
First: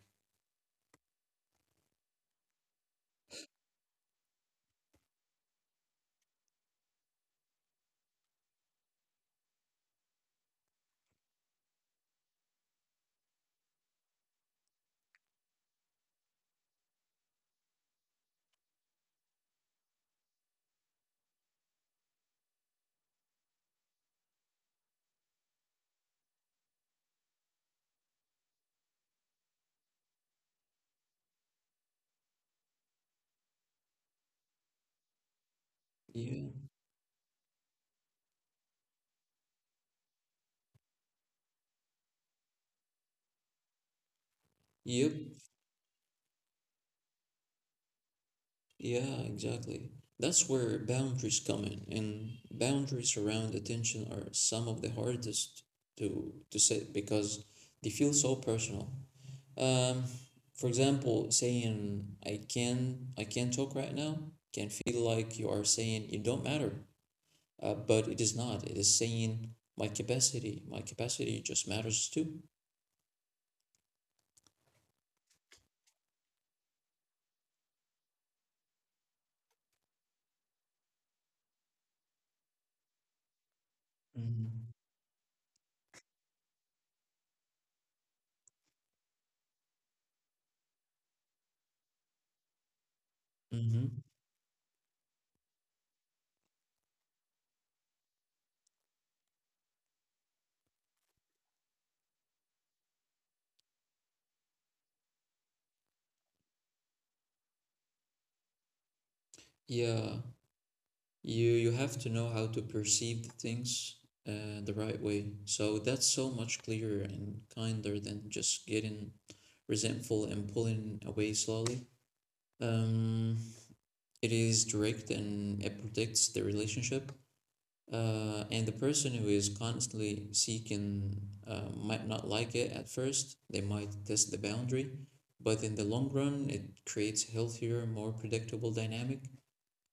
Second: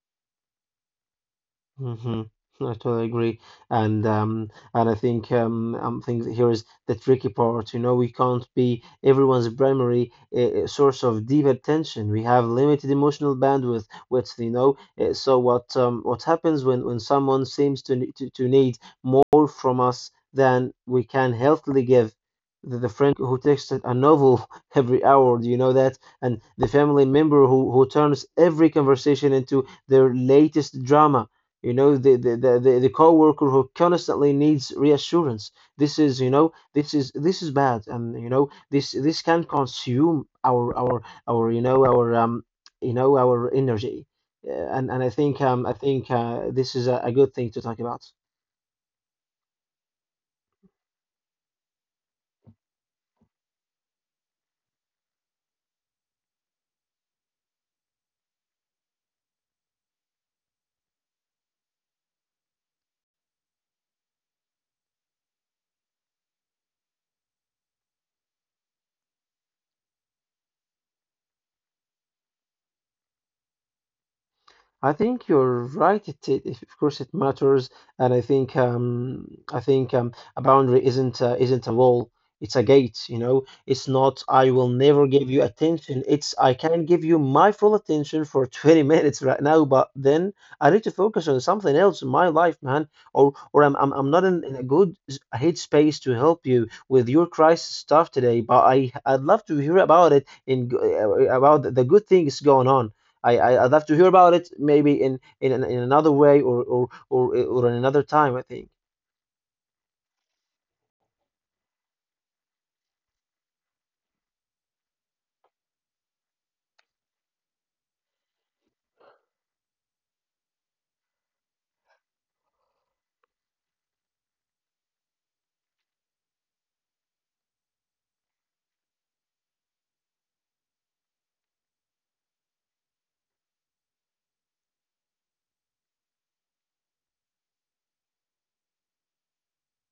hmm I totally agree, and um, and I think things here is the tricky part. You know, we can't be everyone's primary source of deep attention. We have limited emotional bandwidth. Which you know, what happens when someone seems to, to need more from us than we can healthily give? The friend who texts a novel (laughs) every hour, do you know that? And the family member who turns every conversation into their latest drama. You know the worker who constantly needs reassurance. This is, you
Yeah.
know, this is bad. And you know this can consume our you know our you know our energy. Uh, and
Yep.
I think this is a good thing to talk about.
Yeah, exactly. That's where boundaries come in, and boundaries around attention are some of the hardest to set because they feel so personal. Um, for example, saying I can't talk right now can feel like you are saying you don't matter, but it is not. It is saying my capacity, just matters too.
I think you're right. Of course it matters, and I think a boundary isn't a wall. It's a gate. You know, it's not I will
Mhm.
never give you attention. It's I can give you my full attention for 20 (laughs) minutes right now, but then I need to focus on something else in my life, man. Or I'm I'm,
Mm-hmm.
I'm not in a good headspace to help you with your crisis stuff today. But I'd love to hear about it about the good things going on. I I'd love to hear about it maybe in another way or in another time, I think.
Yeah. You have to know how to perceive the things the right way. So that's so much clearer and kinder than just getting resentful and pulling away slowly. Um, it is direct and it protects the relationship. And the person who is constantly seeking might not like it at first. They might test the boundary, but in the long run, it creates a healthier, more predictable dynamic.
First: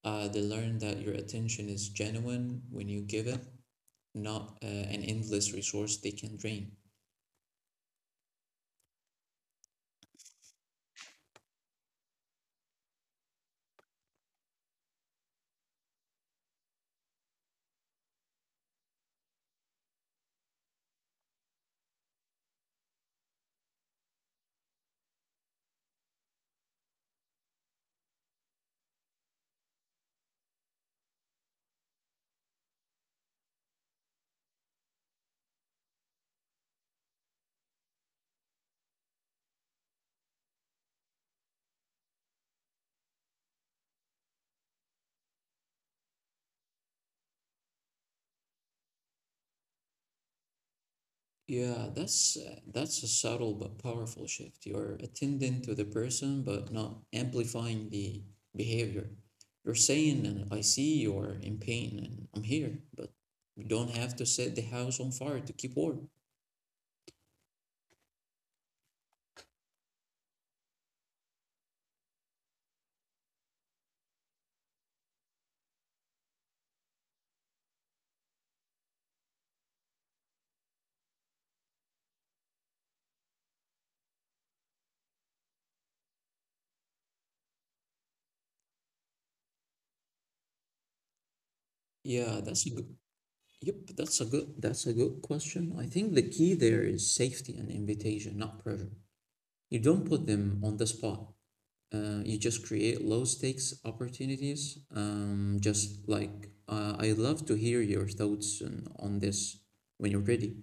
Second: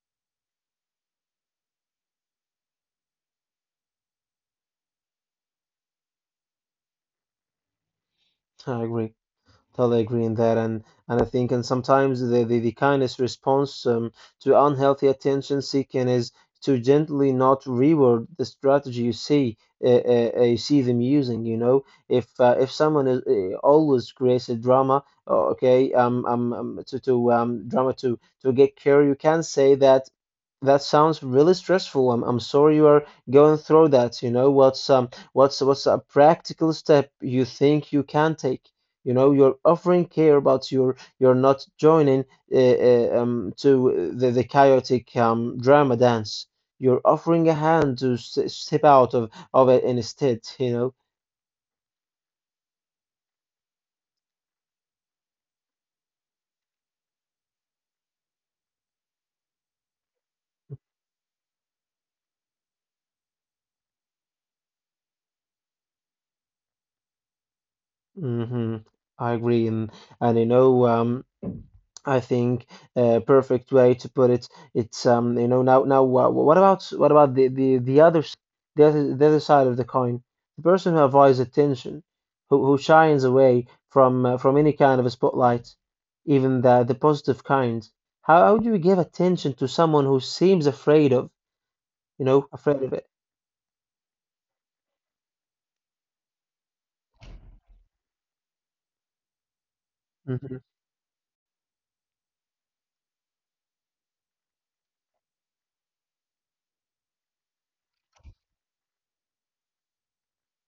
They learn that your attention is genuine when you give it, not an endless resource they can drain.
I agree. Totally agree in that, and I think and sometimes the kindest response to unhealthy attention seeking is to gently not reward the strategy you see them using. You know, if someone is always creates a drama, oh, okay, to get care. You can say that that sounds really stressful. I'm sorry you are going through that. What's a practical step you think you can take? You know, you're offering care, but you're not joining to the chaotic drama dance. You're offering a hand to step out of it instead. You know.
Yeah, that's a subtle but powerful shift. You're attending to the person, but not amplifying the behavior. You're saying, and "I see you are in pain, and I'm here," but you don't have to set the house on fire to keep warm.
hmm I agree, and you know, I think a perfect way to put it, it's you know, now what about the other the other side of the coin, the person who avoids attention, who shines away from any kind of a spotlight, even the positive kind. How do you give attention to someone who seems afraid of, you
Yeah,
know,
that's a
afraid of
good.
it?
Yep, That's a good question. I think the key there is safety and invitation, not pressure. You don't put
Mm-hmm.
them on the spot. You just create low stakes opportunities. Just like I love to hear your thoughts on this when you're ready.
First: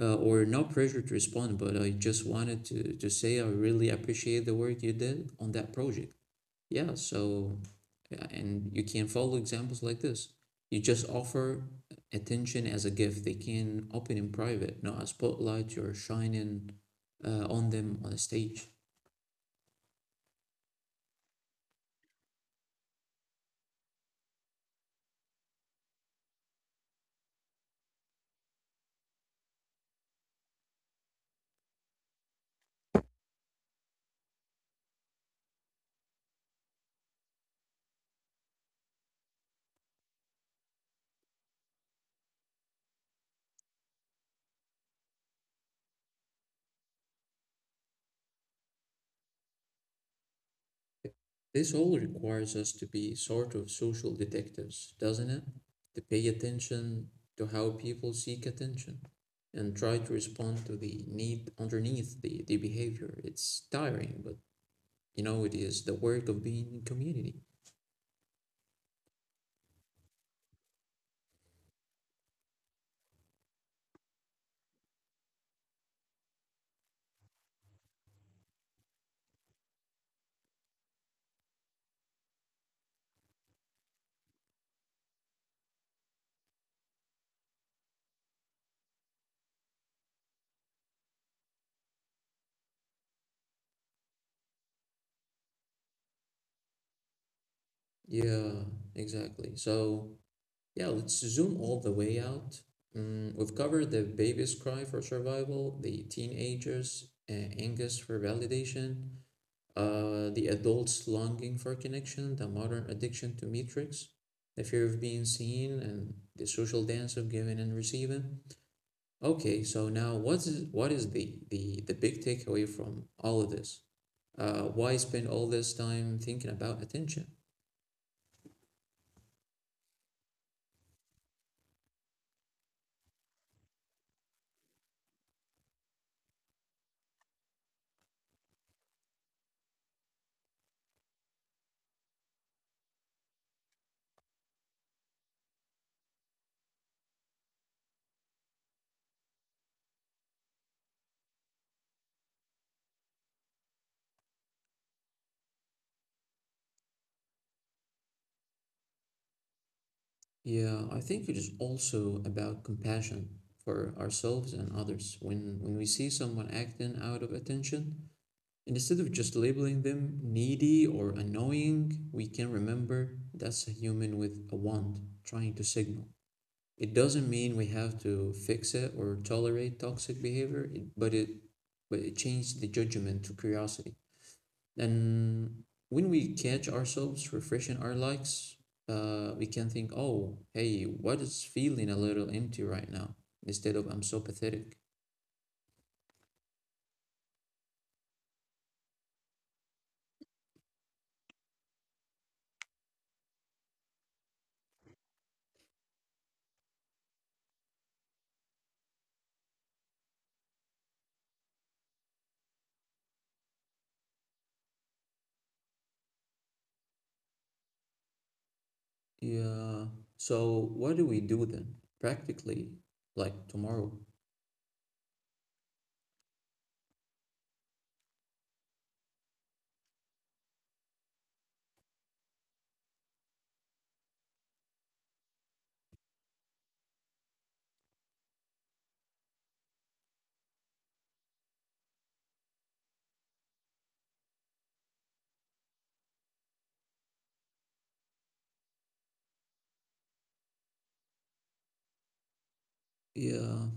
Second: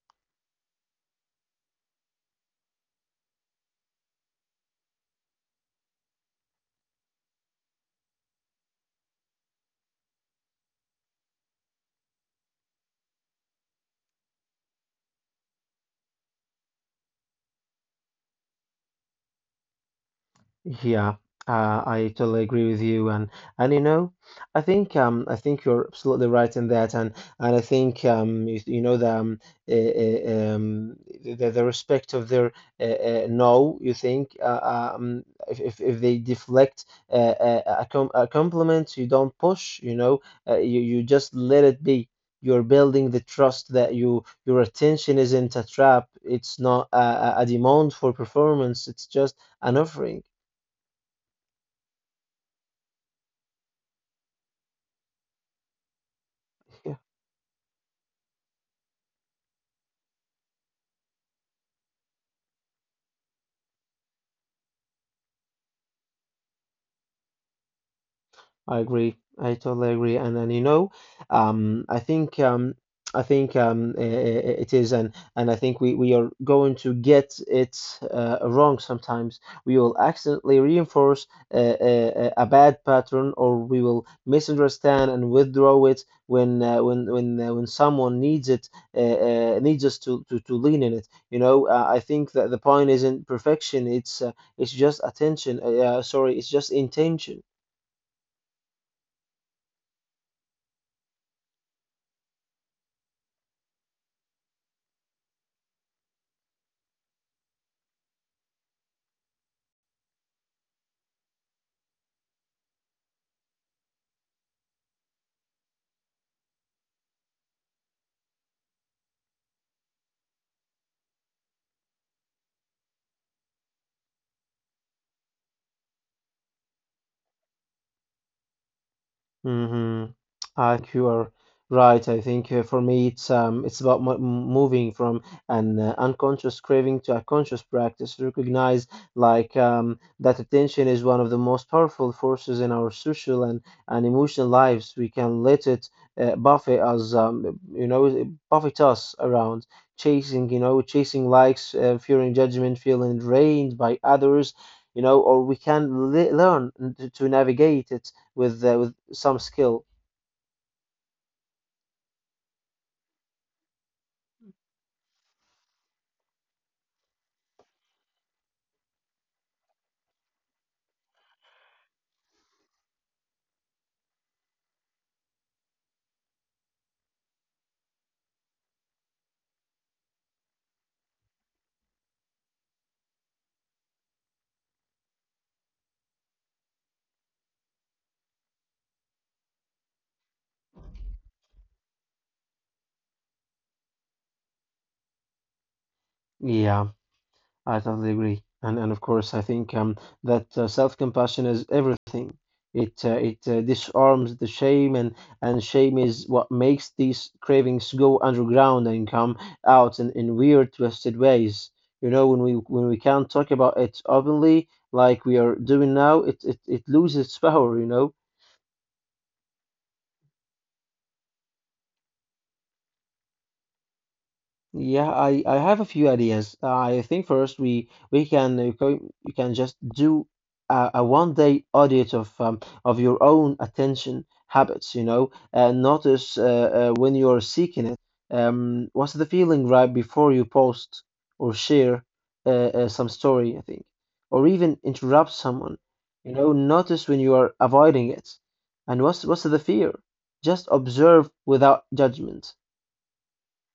Or no pressure to respond, but I just wanted to say I really appreciate the work you did on that project. Yeah, so, yeah, and you can follow examples like this. You just offer attention as a gift. They can open in private, not a spotlight you're shining on them on a stage.
Yeah, I totally agree with you, and you know, I think you're absolutely right in that, and you know uh, uh, um the respect of their no, you think um if if they deflect a compliment, you don't push, you know, you just let it be. You're building the trust that your attention isn't a trap. It's not a demand for performance. It's just an offering.
This all requires us to be sort of social detectives, doesn't it? To pay
Yeah,
attention to how people seek attention and try to respond to the need underneath the behavior. It's tiring, but you know, it is the work of being in community.
I agree. I totally agree. And you know, I think I think I- it is, and I think we are going to get it wrong sometimes. We will accidentally reinforce a bad pattern, or we will misunderstand and withdraw it when someone needs it needs us to, to lean in it. You know, I think that the point isn't perfection. It's just attention. Uh, it's just intention.
Yeah, exactly. So, yeah, let's zoom all the way out. We've covered the baby's cry for survival, the teenager's anguish for validation, the adult's longing for connection, the modern addiction to metrics, the fear of being seen, and the social dance of giving and receiving. Okay, so now what is the big takeaway from all of this? Why spend all this time thinking about attention?
Mm-hmm. I think you are right. I think for me, it's about moving from an unconscious craving to a conscious practice. Recognize that attention is one of the most powerful forces in our social and emotional lives. We can let it you know, buffet us around, chasing, you know, chasing likes, fearing judgment, feeling drained by others. You know, or we can le learn to navigate it with some skill.
Yeah, I think it is also about compassion for ourselves and others. When we see someone acting out of attention, and instead of just labeling them needy or annoying, we can remember that's a human with a want trying to signal. It doesn't mean we have to fix it or tolerate toxic behavior, but it changes the judgment to curiosity. And when we catch ourselves refreshing our likes, we can think, oh, hey, what is feeling a little empty right now? Instead of I'm so pathetic.
Yeah, I totally agree. And of course, I think that self-compassion is everything. It it disarms the shame, and shame is what makes these cravings go underground and come out in weird, twisted ways. You know, when we can't talk about it openly, like we are doing now, it loses its power. You know.
Yeah. So what do we do then? Practically, like tomorrow.
Yeah, I have a few ideas. I think first we can you can, you can just do a one-day audit of your own attention habits, you know, and notice when you're seeking it. What's the feeling right before you post or share some story, I think, or even interrupt someone, you know, notice when you are avoiding it, and what's the fear? Just observe without judgment.
Yeah.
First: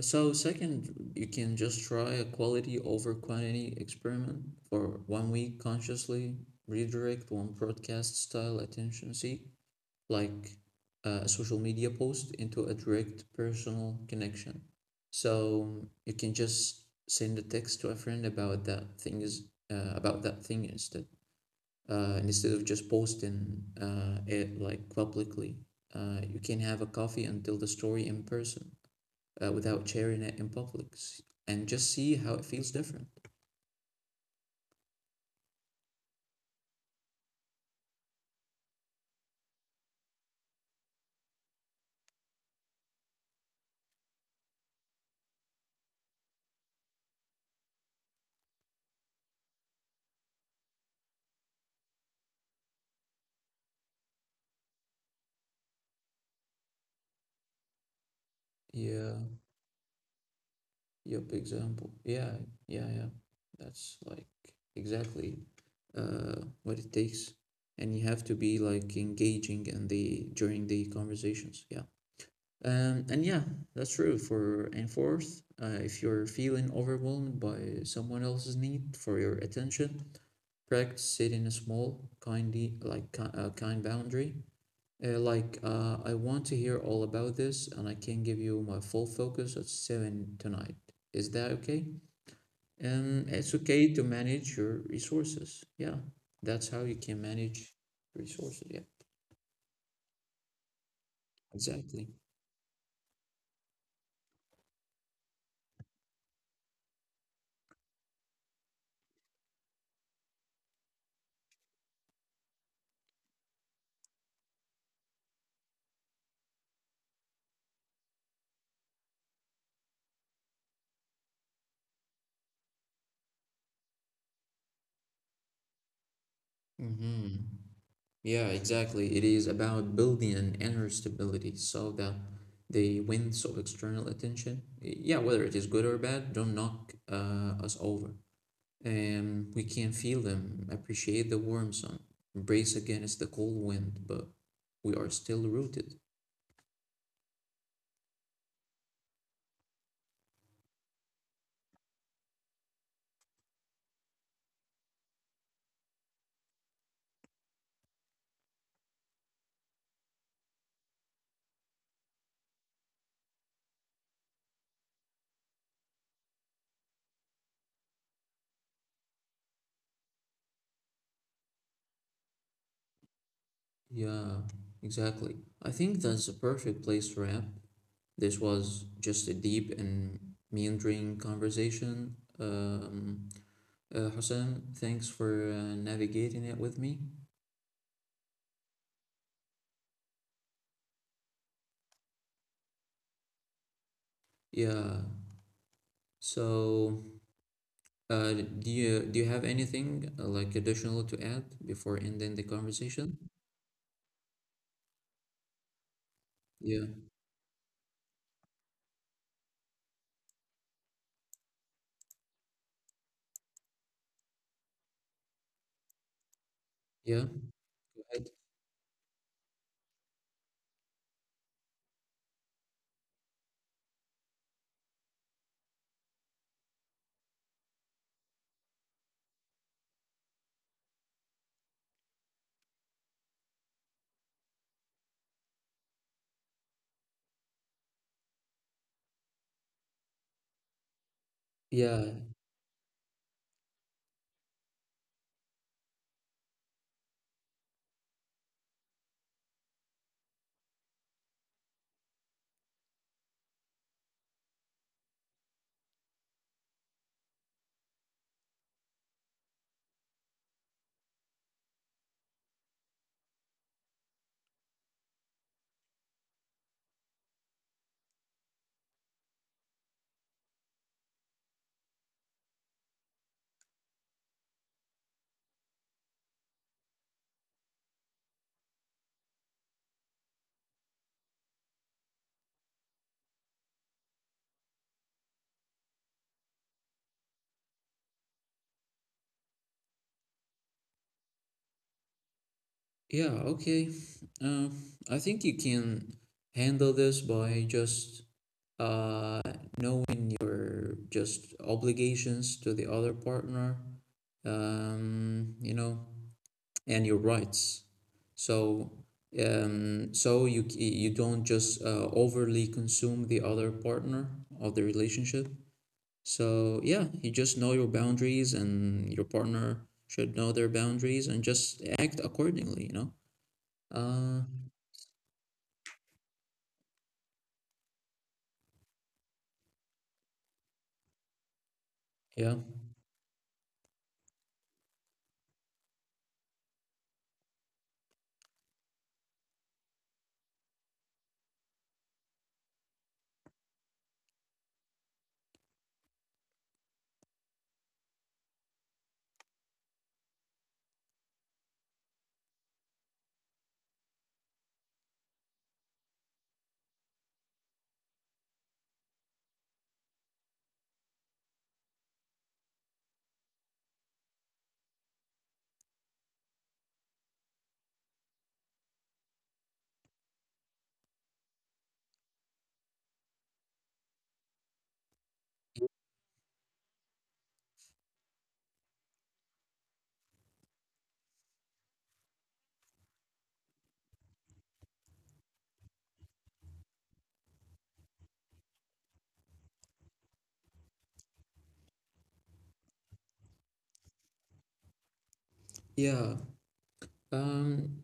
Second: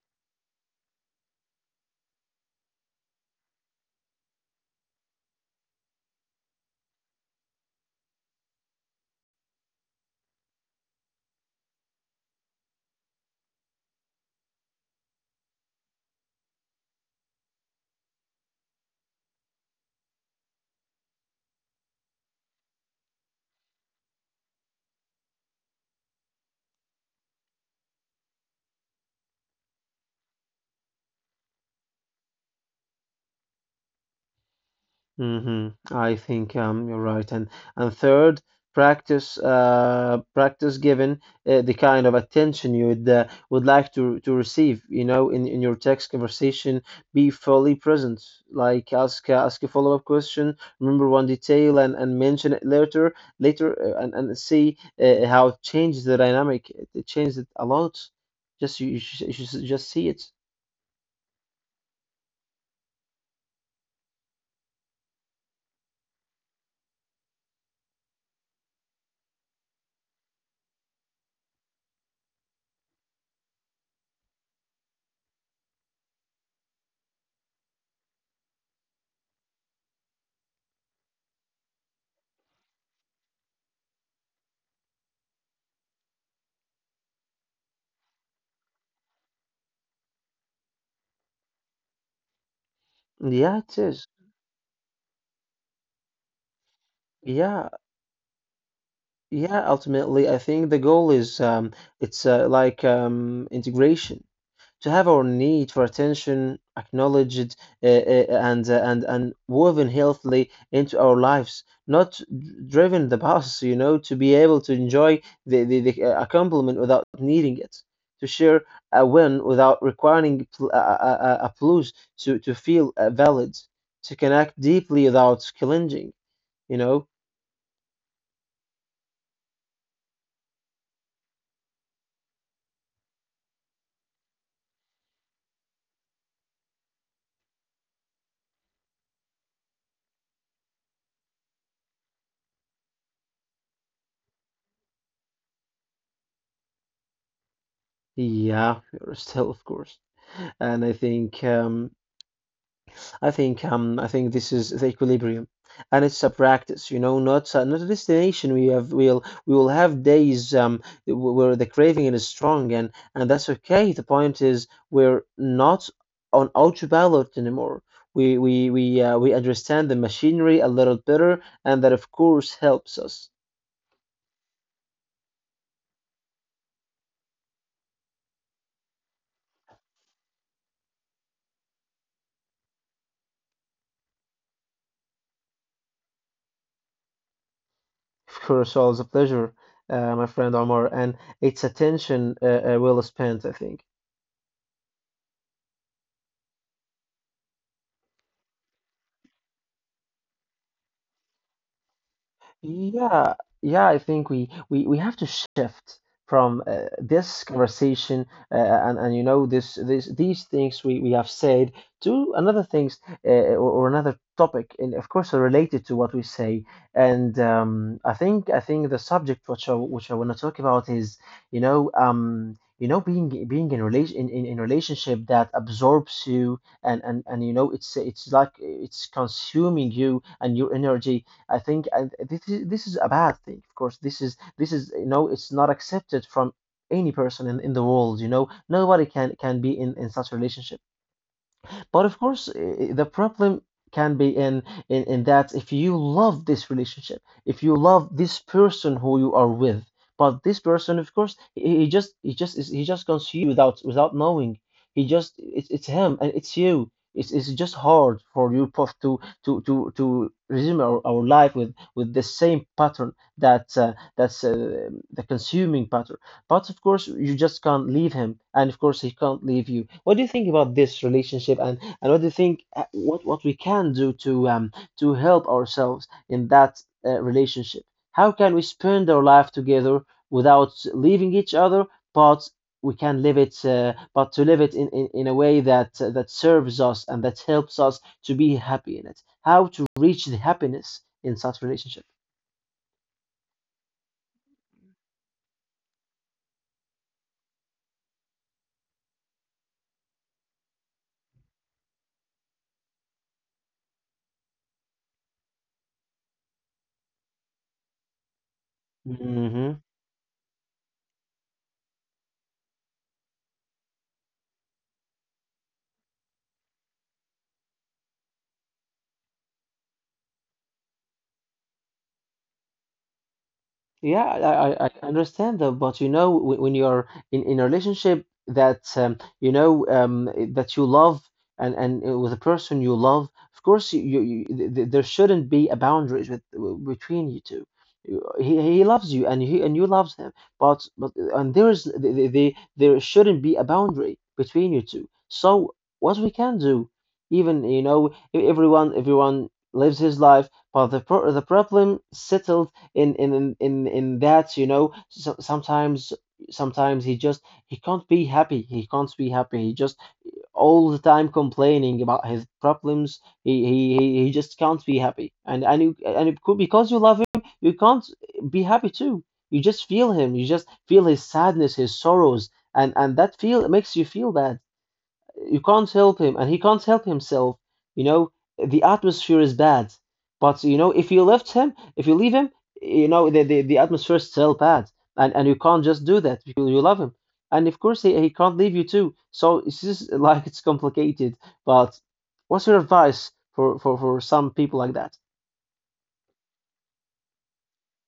So second, you can just try a quality over quantity experiment for one week consciously redirect one broadcast style attention seek, like a social media post into a direct personal connection. So you can just send a text to a friend about that thing is about that thing instead. Instead of just posting it like publicly. You can have a coffee and tell the story in person without sharing it in public and just see how it feels different.
I think you're right, and third, practice practice given the kind of attention you would like to receive. You know, in your text conversation, be fully present. Like ask a follow up question, remember one detail, and mention it later and see how it changes the dynamic. It changes it a lot. Just
Yeah,
you should just see it.
yep, example. Yeah, yeah, yeah. That's like exactly what it takes. And you have to be like engaging in the during the conversations. Yeah. And yeah, that's true. For And fourth, if you're feeling overwhelmed by someone else's need for your attention, practice setting a small, kind boundary. Like I want to hear all about this, and I can give you my full focus at seven tonight. Is that okay? It's
Yeah, it
okay to
is.
manage your resources. Yeah, that's how you can
Yeah.
manage resources. Yeah,
Yeah, ultimately, I think the goal is
exactly.
it's like integration to have our need for attention acknowledged and woven healthily into our lives, not driven the bus, you know, to be able to enjoy the a compliment without needing it, to share a win without requiring a applause, to feel valid, to connect deeply without clenching, you know.
Mm-hmm. Yeah, exactly. It is about building an inner stability so that the winds of external attention, yeah, whether it is good or bad, don't knock us over. And we can feel them, appreciate the warm sun, brace against the cold wind, but we are still rooted.
Yeah, (laughs) you're still, of course. And I think this is the equilibrium, and it's a practice, you know, not not a destination. We have we will have days where the craving is strong, and that's okay. The point is we're not on autopilot anymore. We understand the machinery a little better, and that of course helps us.
Yeah, exactly. I think that's a perfect place to wrap. This was just a deep and meandering conversation. Hussein, thanks for navigating it with me.
Of course, always a pleasure, my friend Omar, and it's attention well spent, I think.
Yeah. So, do you have anything like additional to add before ending the conversation?
Yeah, yeah, I think we have to shift from
Yeah.
this conversation and this this these things we have said to another things or another topic, and of course are related to what we say.
Yeah.
And
Go
I
ahead.
think I think the subject which I want to talk about is being in relationship that absorbs you, and you know it's like it's consuming you and your energy. I think this is a bad thing. Of course, this is you know it's not accepted from any person in the world. You know, nobody can be in such relationship. But of
Yeah.
course, the problem can be in that if you love this relationship, if you love this person who you are with, but this person, of course, he just is he just consumes you without knowing. He just it's him and it's you. It's just hard for you both to to resume our life with the same pattern that's the consuming pattern. But of course, you just can't leave him, and of course, he can't leave you. What do you think about this relationship, and what do you think what we can do to help ourselves in that relationship? How can we spend our life together without leaving each other, but we can live it, but to live it in a way that that serves us and that helps us to be happy in it. How to reach the happiness in such relationship?
Yeah. Okay. Uh, I think you can handle this by just uh knowing your just obligations to the other partner. You know, and your rights. So
Hmm.
so you you don't just overly consume the other partner of the relationship. So yeah, you just know your boundaries, and your partner should know their boundaries, and just act accordingly. You know.
Yeah,
Uh,
I I understand that, but you know, when you're in a relationship that that you love, and with a
yeah,
person you love, of course, you there shouldn't be a boundaries with between you two. He loves you and he and you loves him, but and there is there shouldn't be a boundary between you two. So what we can do, even you know, everyone lives his life, but the problem settled in that you know so, sometimes he just he can't be happy, he just all the time complaining about his problems. He just can't be happy, and you and it could, because you love him, you can't be happy too. You just feel him, you just feel his sadness, his sorrows, and that feel makes you feel bad. You can't help him, and he can't help himself. You know, the atmosphere is bad. But you know, if you left him, if you leave him, you know the atmosphere is still bad, and you can't just do that because you love him, and of course he can't leave you too, so it's just (laughs) like it's complicated. But what's your advice for some people like that?
yeah. Um,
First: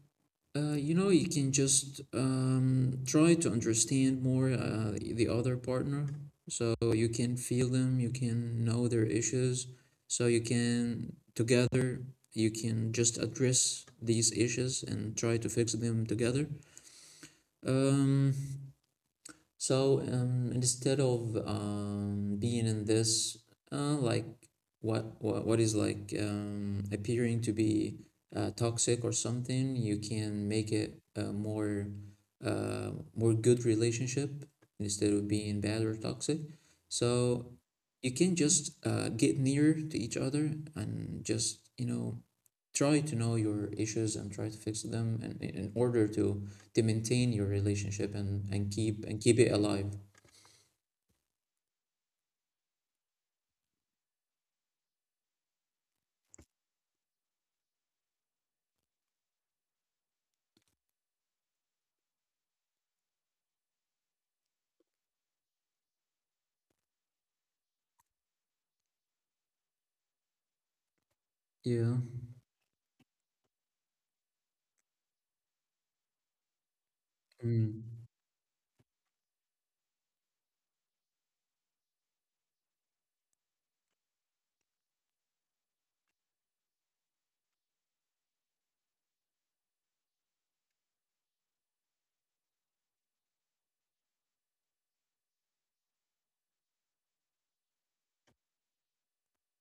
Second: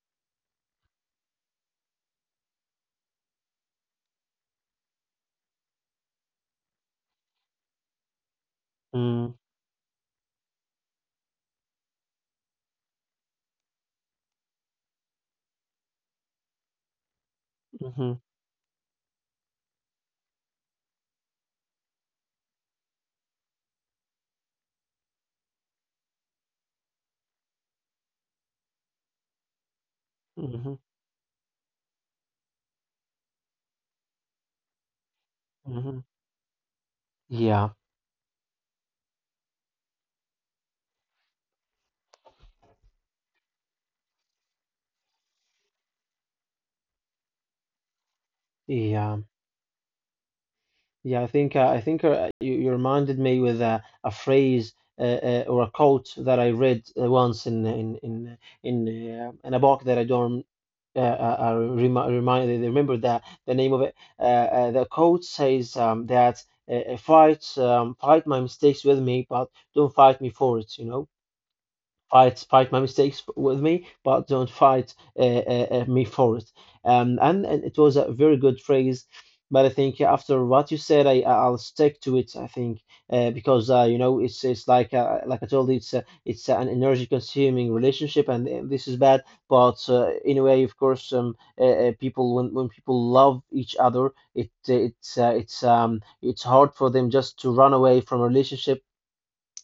You know, you can just try to understand more the other partner. So you can feel them, you can know their
Mm.
issues. So you can, together, you can just address these issues and try to fix them together.
Hmm.
Um, instead of being in this, like what is like appearing to be toxic or something, you can make
Hmm.
it a more more good relationship instead of being bad or
Hmm.
toxic. So
Yeah.
you can just get near to each other and just you know try to know your issues and try to fix them in order to maintain your relationship and and
Yeah.
keep it alive.
Yeah, I think you reminded me with a phrase or a quote that I read once in a book that I don't remi remind remember the name of it. The quote says that fight my mistakes with me, but don't fight me for it. You know,
Yeah.
fight my mistakes with me, but don't fight me for it. And it was
Mm.
a very good phrase. But I think after what you said, I'll stick to it. I think because you know it's like I told you, it's it's an energy consuming relationship, and this is bad. But in a way, of course, people when people love each other, it it's hard for them just to run away from a relationship.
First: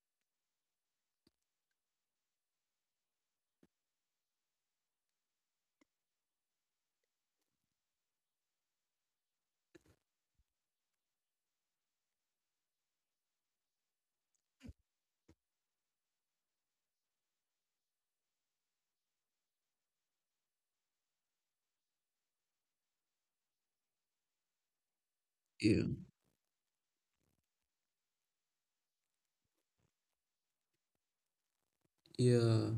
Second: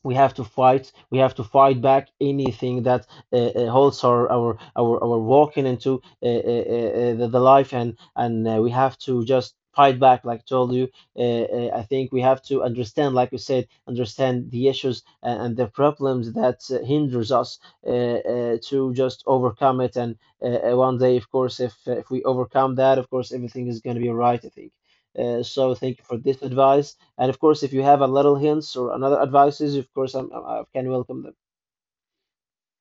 We have to fight, we have to fight back anything that holds our walking into the life, and we have to just fight back like I told you. I think we have to understand, like you said, understand the issues and the problems that hinders us to just overcome it, and one day of course if we overcome that, of course everything is going to be all right, I think. So thank
Yeah.
you for this advice. And of course, if you have a little hints or another advices, of course, I can welcome them.
Yeah.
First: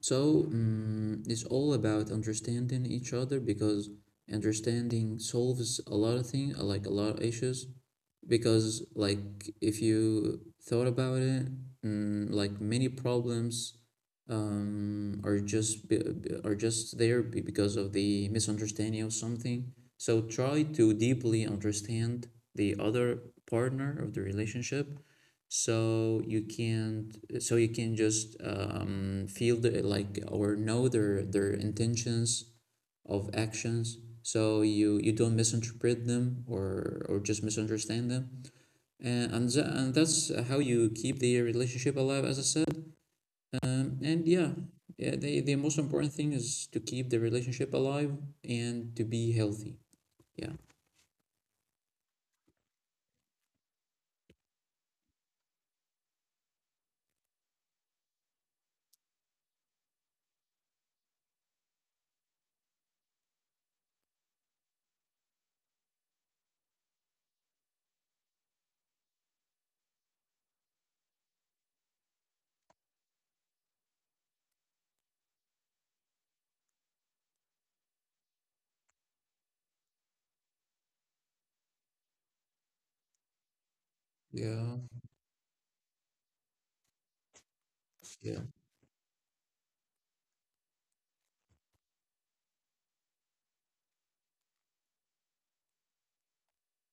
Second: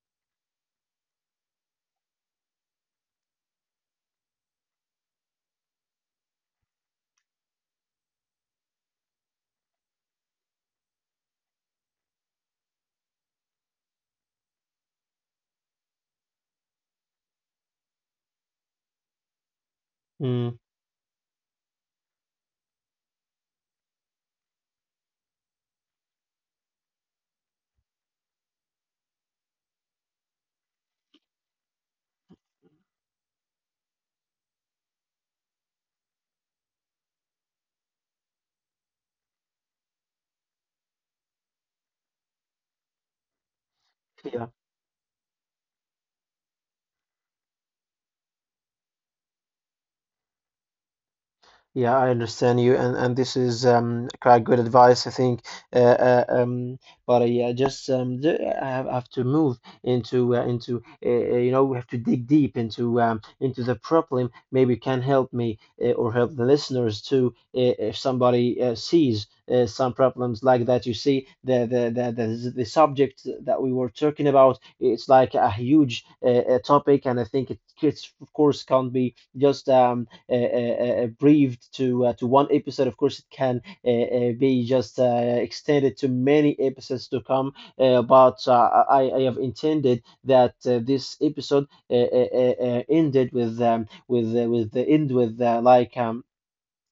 So, it's all about understanding each other because understanding solves a lot of things, like a lot of issues. Because, like, if you thought about it, mm, like many problems are just because of the misunderstanding of something. So
Mm.
try to deeply understand the other partner of the relationship so you can't so you can just feel the like or know their intentions of actions so you don't misinterpret them or just misunderstand them and that's how you keep the relationship alive as I said. And
Yeah.
Yeah, yeah, the most important thing is to keep the relationship alive and to be healthy. Yeah.
Yeah, I understand you, and this is quite good advice, I think. Uh, uh, um, but Yeah, just d I have to move into you know, we have to dig deep into the problem. Maybe you can help me or help the listeners too if somebody sees some problems like that. You see the subject that we were talking about. It's like a huge topic, and I think it it's of course can't be just uh, uh, briefed to one episode. Of course, it can be
Yeah.
just extended to many episodes to come.
Yeah.
But I have intended that this episode ended with the end with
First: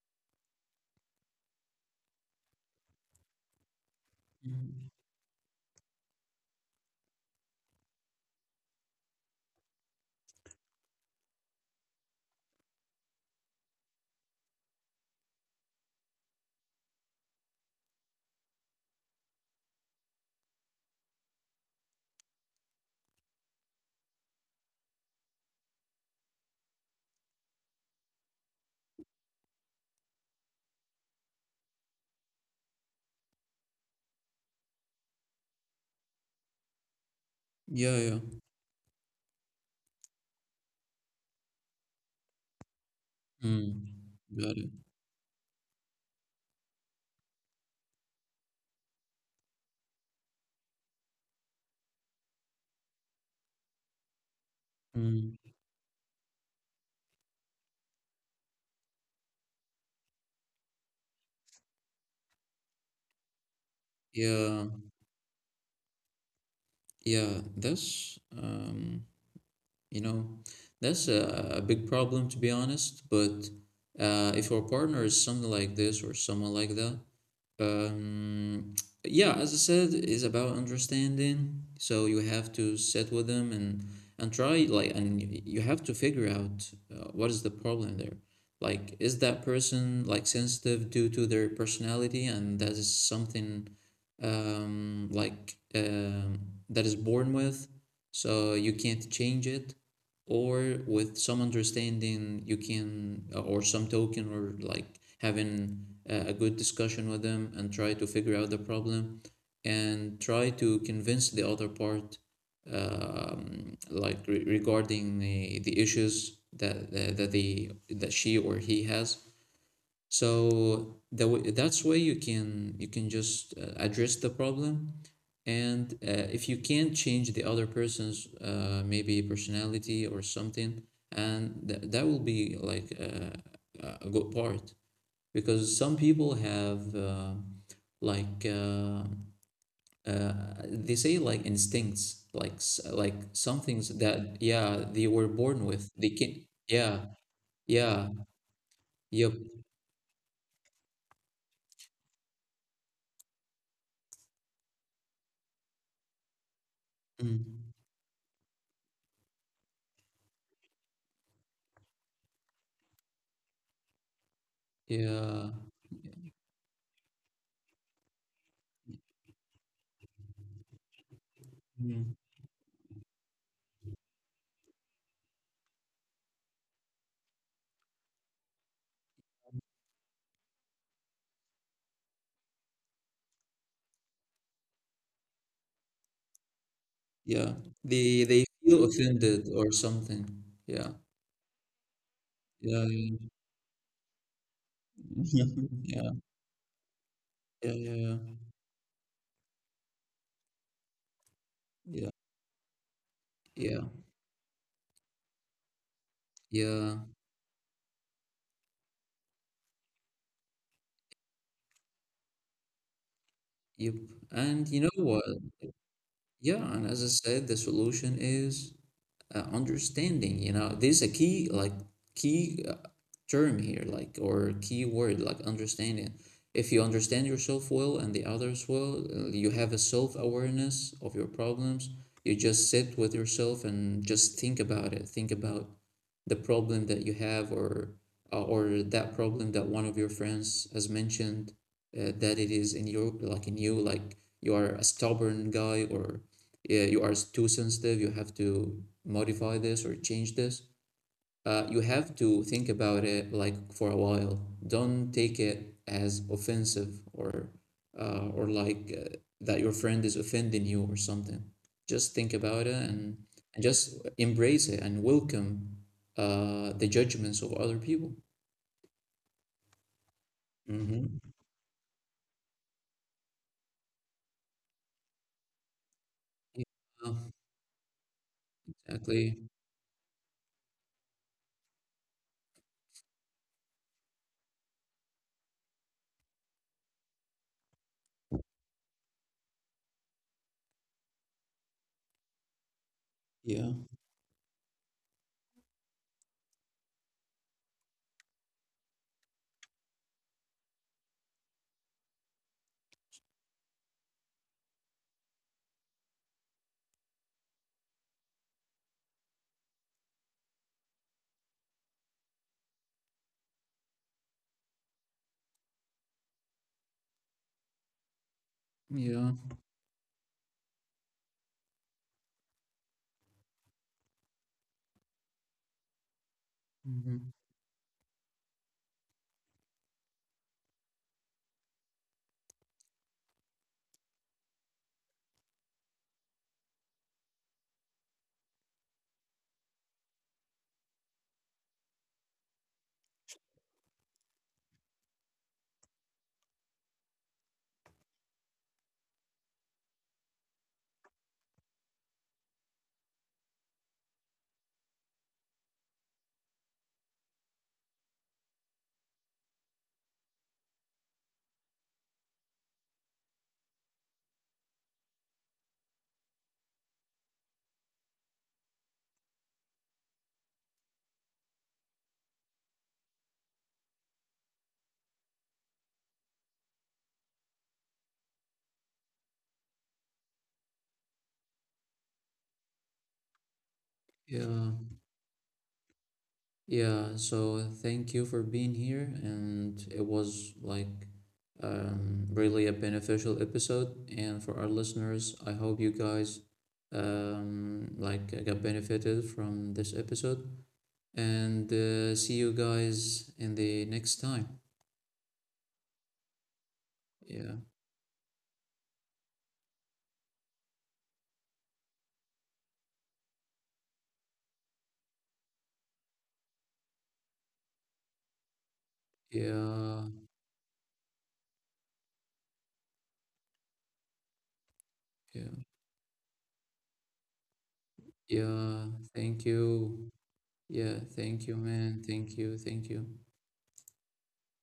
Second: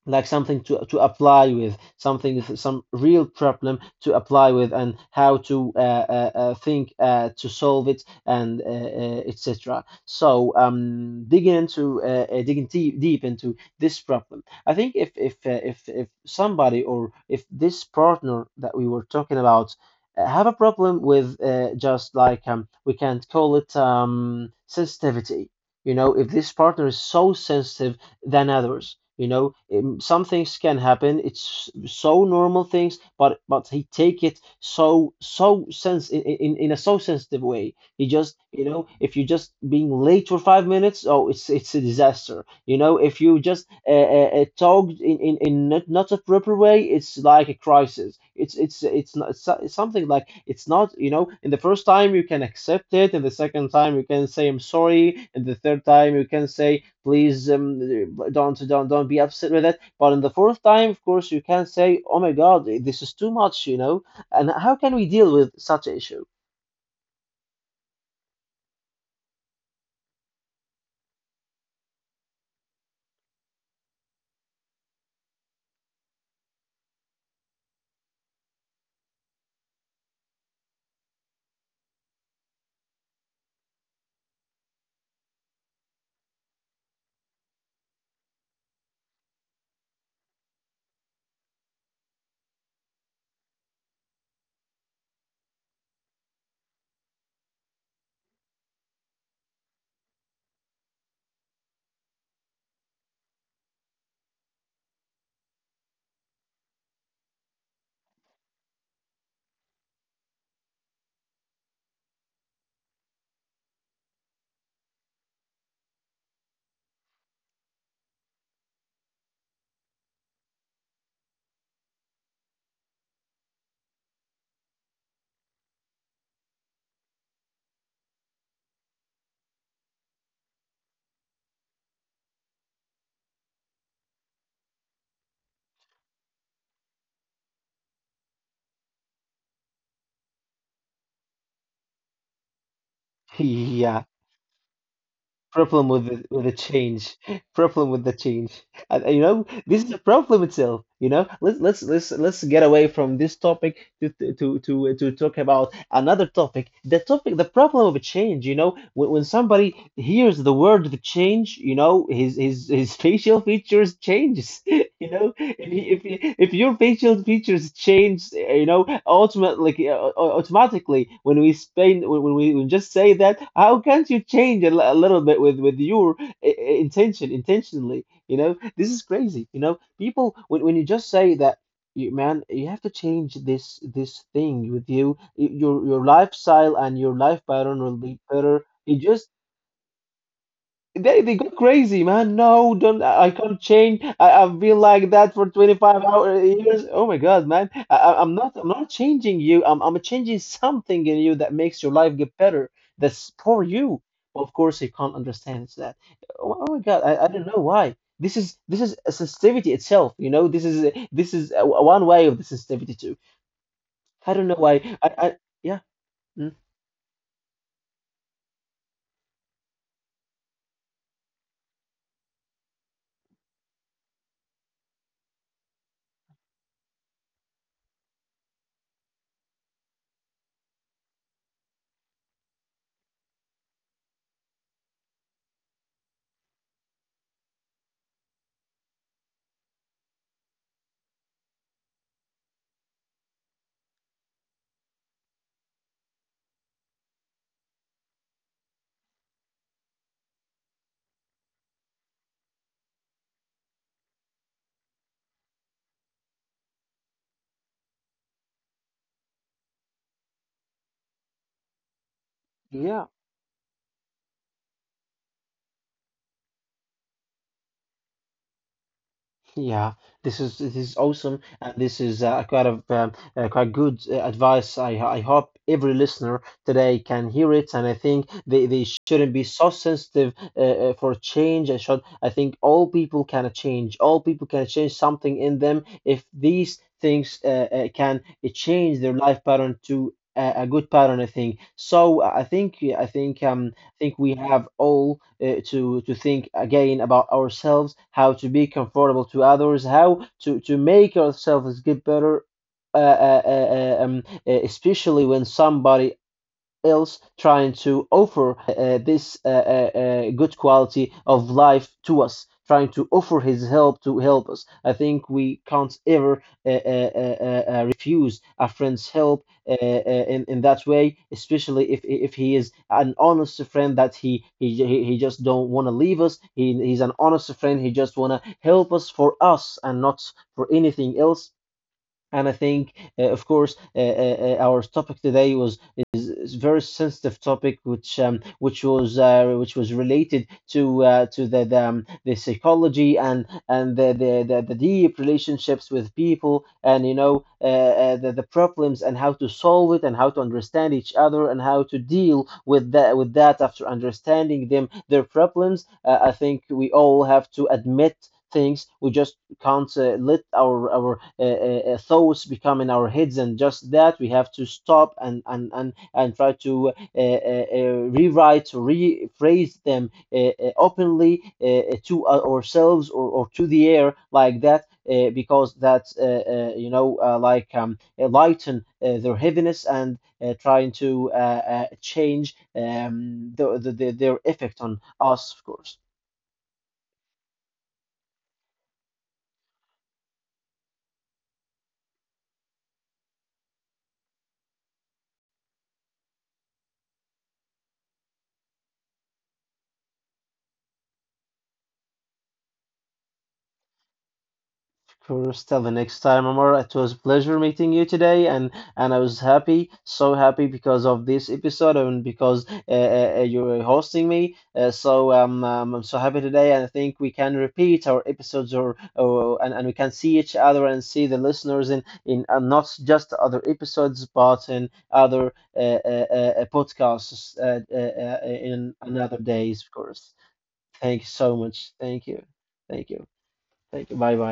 like something to apply with, something some real problem to apply with,
Mhm.
and how to think to solve it and etc. So digging into digging deep into this problem. I think if if somebody, or if this partner that we were talking about have a problem with just like we can't call it sensitivity, you know, if this partner is so sensitive than others. You know, some things can happen. It's so normal things, but he take it so so sense in a so sensitive way.
Yeah.
He
Yeah.
just you know, if you just being late for 5 minutes, oh, it's a disaster. You know, if you just
Mm. Got it.
talk in not, not a proper way, it's like a crisis. It's not it's it's something like it's not, you know. In the first time you can accept it, and the second time you can say I'm sorry,
Mm.
and the third time you can say please don't be upset with it. But in the fourth time, of course, you can say, "Oh my God, this is too much," you know. And
Yeah.
how can we deal with such an issue? (laughs)
Yeah, that's you know, that's a big problem to be honest. But if your partner is something like this or someone like that, um, yeah, as I said, it's about understanding. So you have to sit with them and try like and you have to figure out what is the problem there. Like, is that person like sensitive due to their personality, and that is something um like um that is born with, so you can't change it or with some understanding you can or some token or like having a good discussion with them and try to figure out the problem and try to convince the other part, like regarding the issues that, that they, that she or he has. So the way, that's way you can just address the problem, and if you can't change the other person's maybe personality or something, and that will be like a good part because some people have like uh, uh, they say like instincts like like some things
Yeah,
that yeah they were born
problem
with
with
they can.
with the
Yeah.
change, problem with
Yeah.
the change, and you
Yep.
know this is a problem itself. You know, let's get away from this topic to to talk about another topic. The topic, the
Mm.
problem of a change. You know, when somebody hears the word the change, you know, his (laughs) facial features changes. You know,
Yeah.
if your facial features change, you know, ultimately, automatically,
Mm.
when we just say that, how can't you change a, a little bit with your intentionally? You know, this is crazy. You know, people, when you just say that, you, man, you have to change this thing with you, your lifestyle and your life
Yeah,
pattern will be
they
better.
feel
You just,
offended or something. Yeah,
they go crazy, man. No, don't,
yeah,
I can't change. I've been like that
yeah,
for
(laughs)
25
yeah,
hour years. Oh my God, man.
yeah, yeah, yeah,
I'm not changing you. I'm changing something in you that makes your life get better. That's for
yeah,
you. Of course, you can't understand that. Oh, oh my
yeah.
God, I don't know why. This is a sensitivity itself, you know. This is one way of the sensitivity too.
Yep.
I don't know
And you know
why. I,
what?
I yeah. Mm.
Yeah, and as I said, the solution is understanding. You know, this is a key, like key term here, like or key word, like understanding. If you understand yourself well and the others well, you have a self-awareness of your problems. You just sit with yourself and just think about it, think about the problem that you have, or that problem that one of your friends has mentioned, that it is in your, like in you, like you are a stubborn guy, or yeah, you are too sensitive, you have to modify this or change this. You have to think about it like for a while. Don't take it as offensive or like that your friend is offending you or something. Just think about it,
Yeah.
and just embrace it and welcome the judgments of other people.
Yeah, this is
Hmm.
awesome, and this is quite good advice. I hope every listener
Yeah,
today can hear it, and I think they shouldn't
exactly.
be so sensitive for change. I think all people can change. All people can change something in them if these things can change their life pattern to a good pattern. I think so. I think I think
Yeah,
um think we have all to think again about ourselves, how to be comfortable to others, how to make ourselves get better. Especially when somebody else trying to offer this good quality of life to us, trying to offer his help to help us. I think we can't ever refuse a friend's
yeah,
help in that way, especially if he is an honest friend that he just don't want to leave us. He, he's an
hmm,
honest friend. He just want to help us for us and not for anything else. And I think, of course, our topic today was is a very sensitive topic, which was related to the psychology and the deep relationships with people, and you know the problems and how to solve it, and how to understand each other, and how to deal with that after understanding them their problems. I think we all have to admit things we just can't let our thoughts become in our heads, and just that we have to stop and and try to rewrite, rephrase them openly to ourselves, or to the air like that because that you know lighten their heaviness, and trying to change the, their
yeah.
effect on us, of course.
Yeah, so thank you for being here, and it was like really a beneficial episode. And for our listeners, I hope you guys like got benefited from this episode. And see you guys in the next time.
Sure, till the next time, Amar. It was a
Yeah,
pleasure meeting you today, and I was happy, so happy because of this episode and because you were hosting me. I'm so happy today, and I think we can repeat our episodes, and we
yeah,
can see each other and see the listeners in not just other episodes, but in
yeah,
other uh, uh, podcasts
yeah.
in
Thank
another days, of
you.
course.
Yeah,
Thank
thank
you
you,
so
man.
much.
Thank
Thank
you,
you.
thank you.
Thank you. Thank you. Bye bye.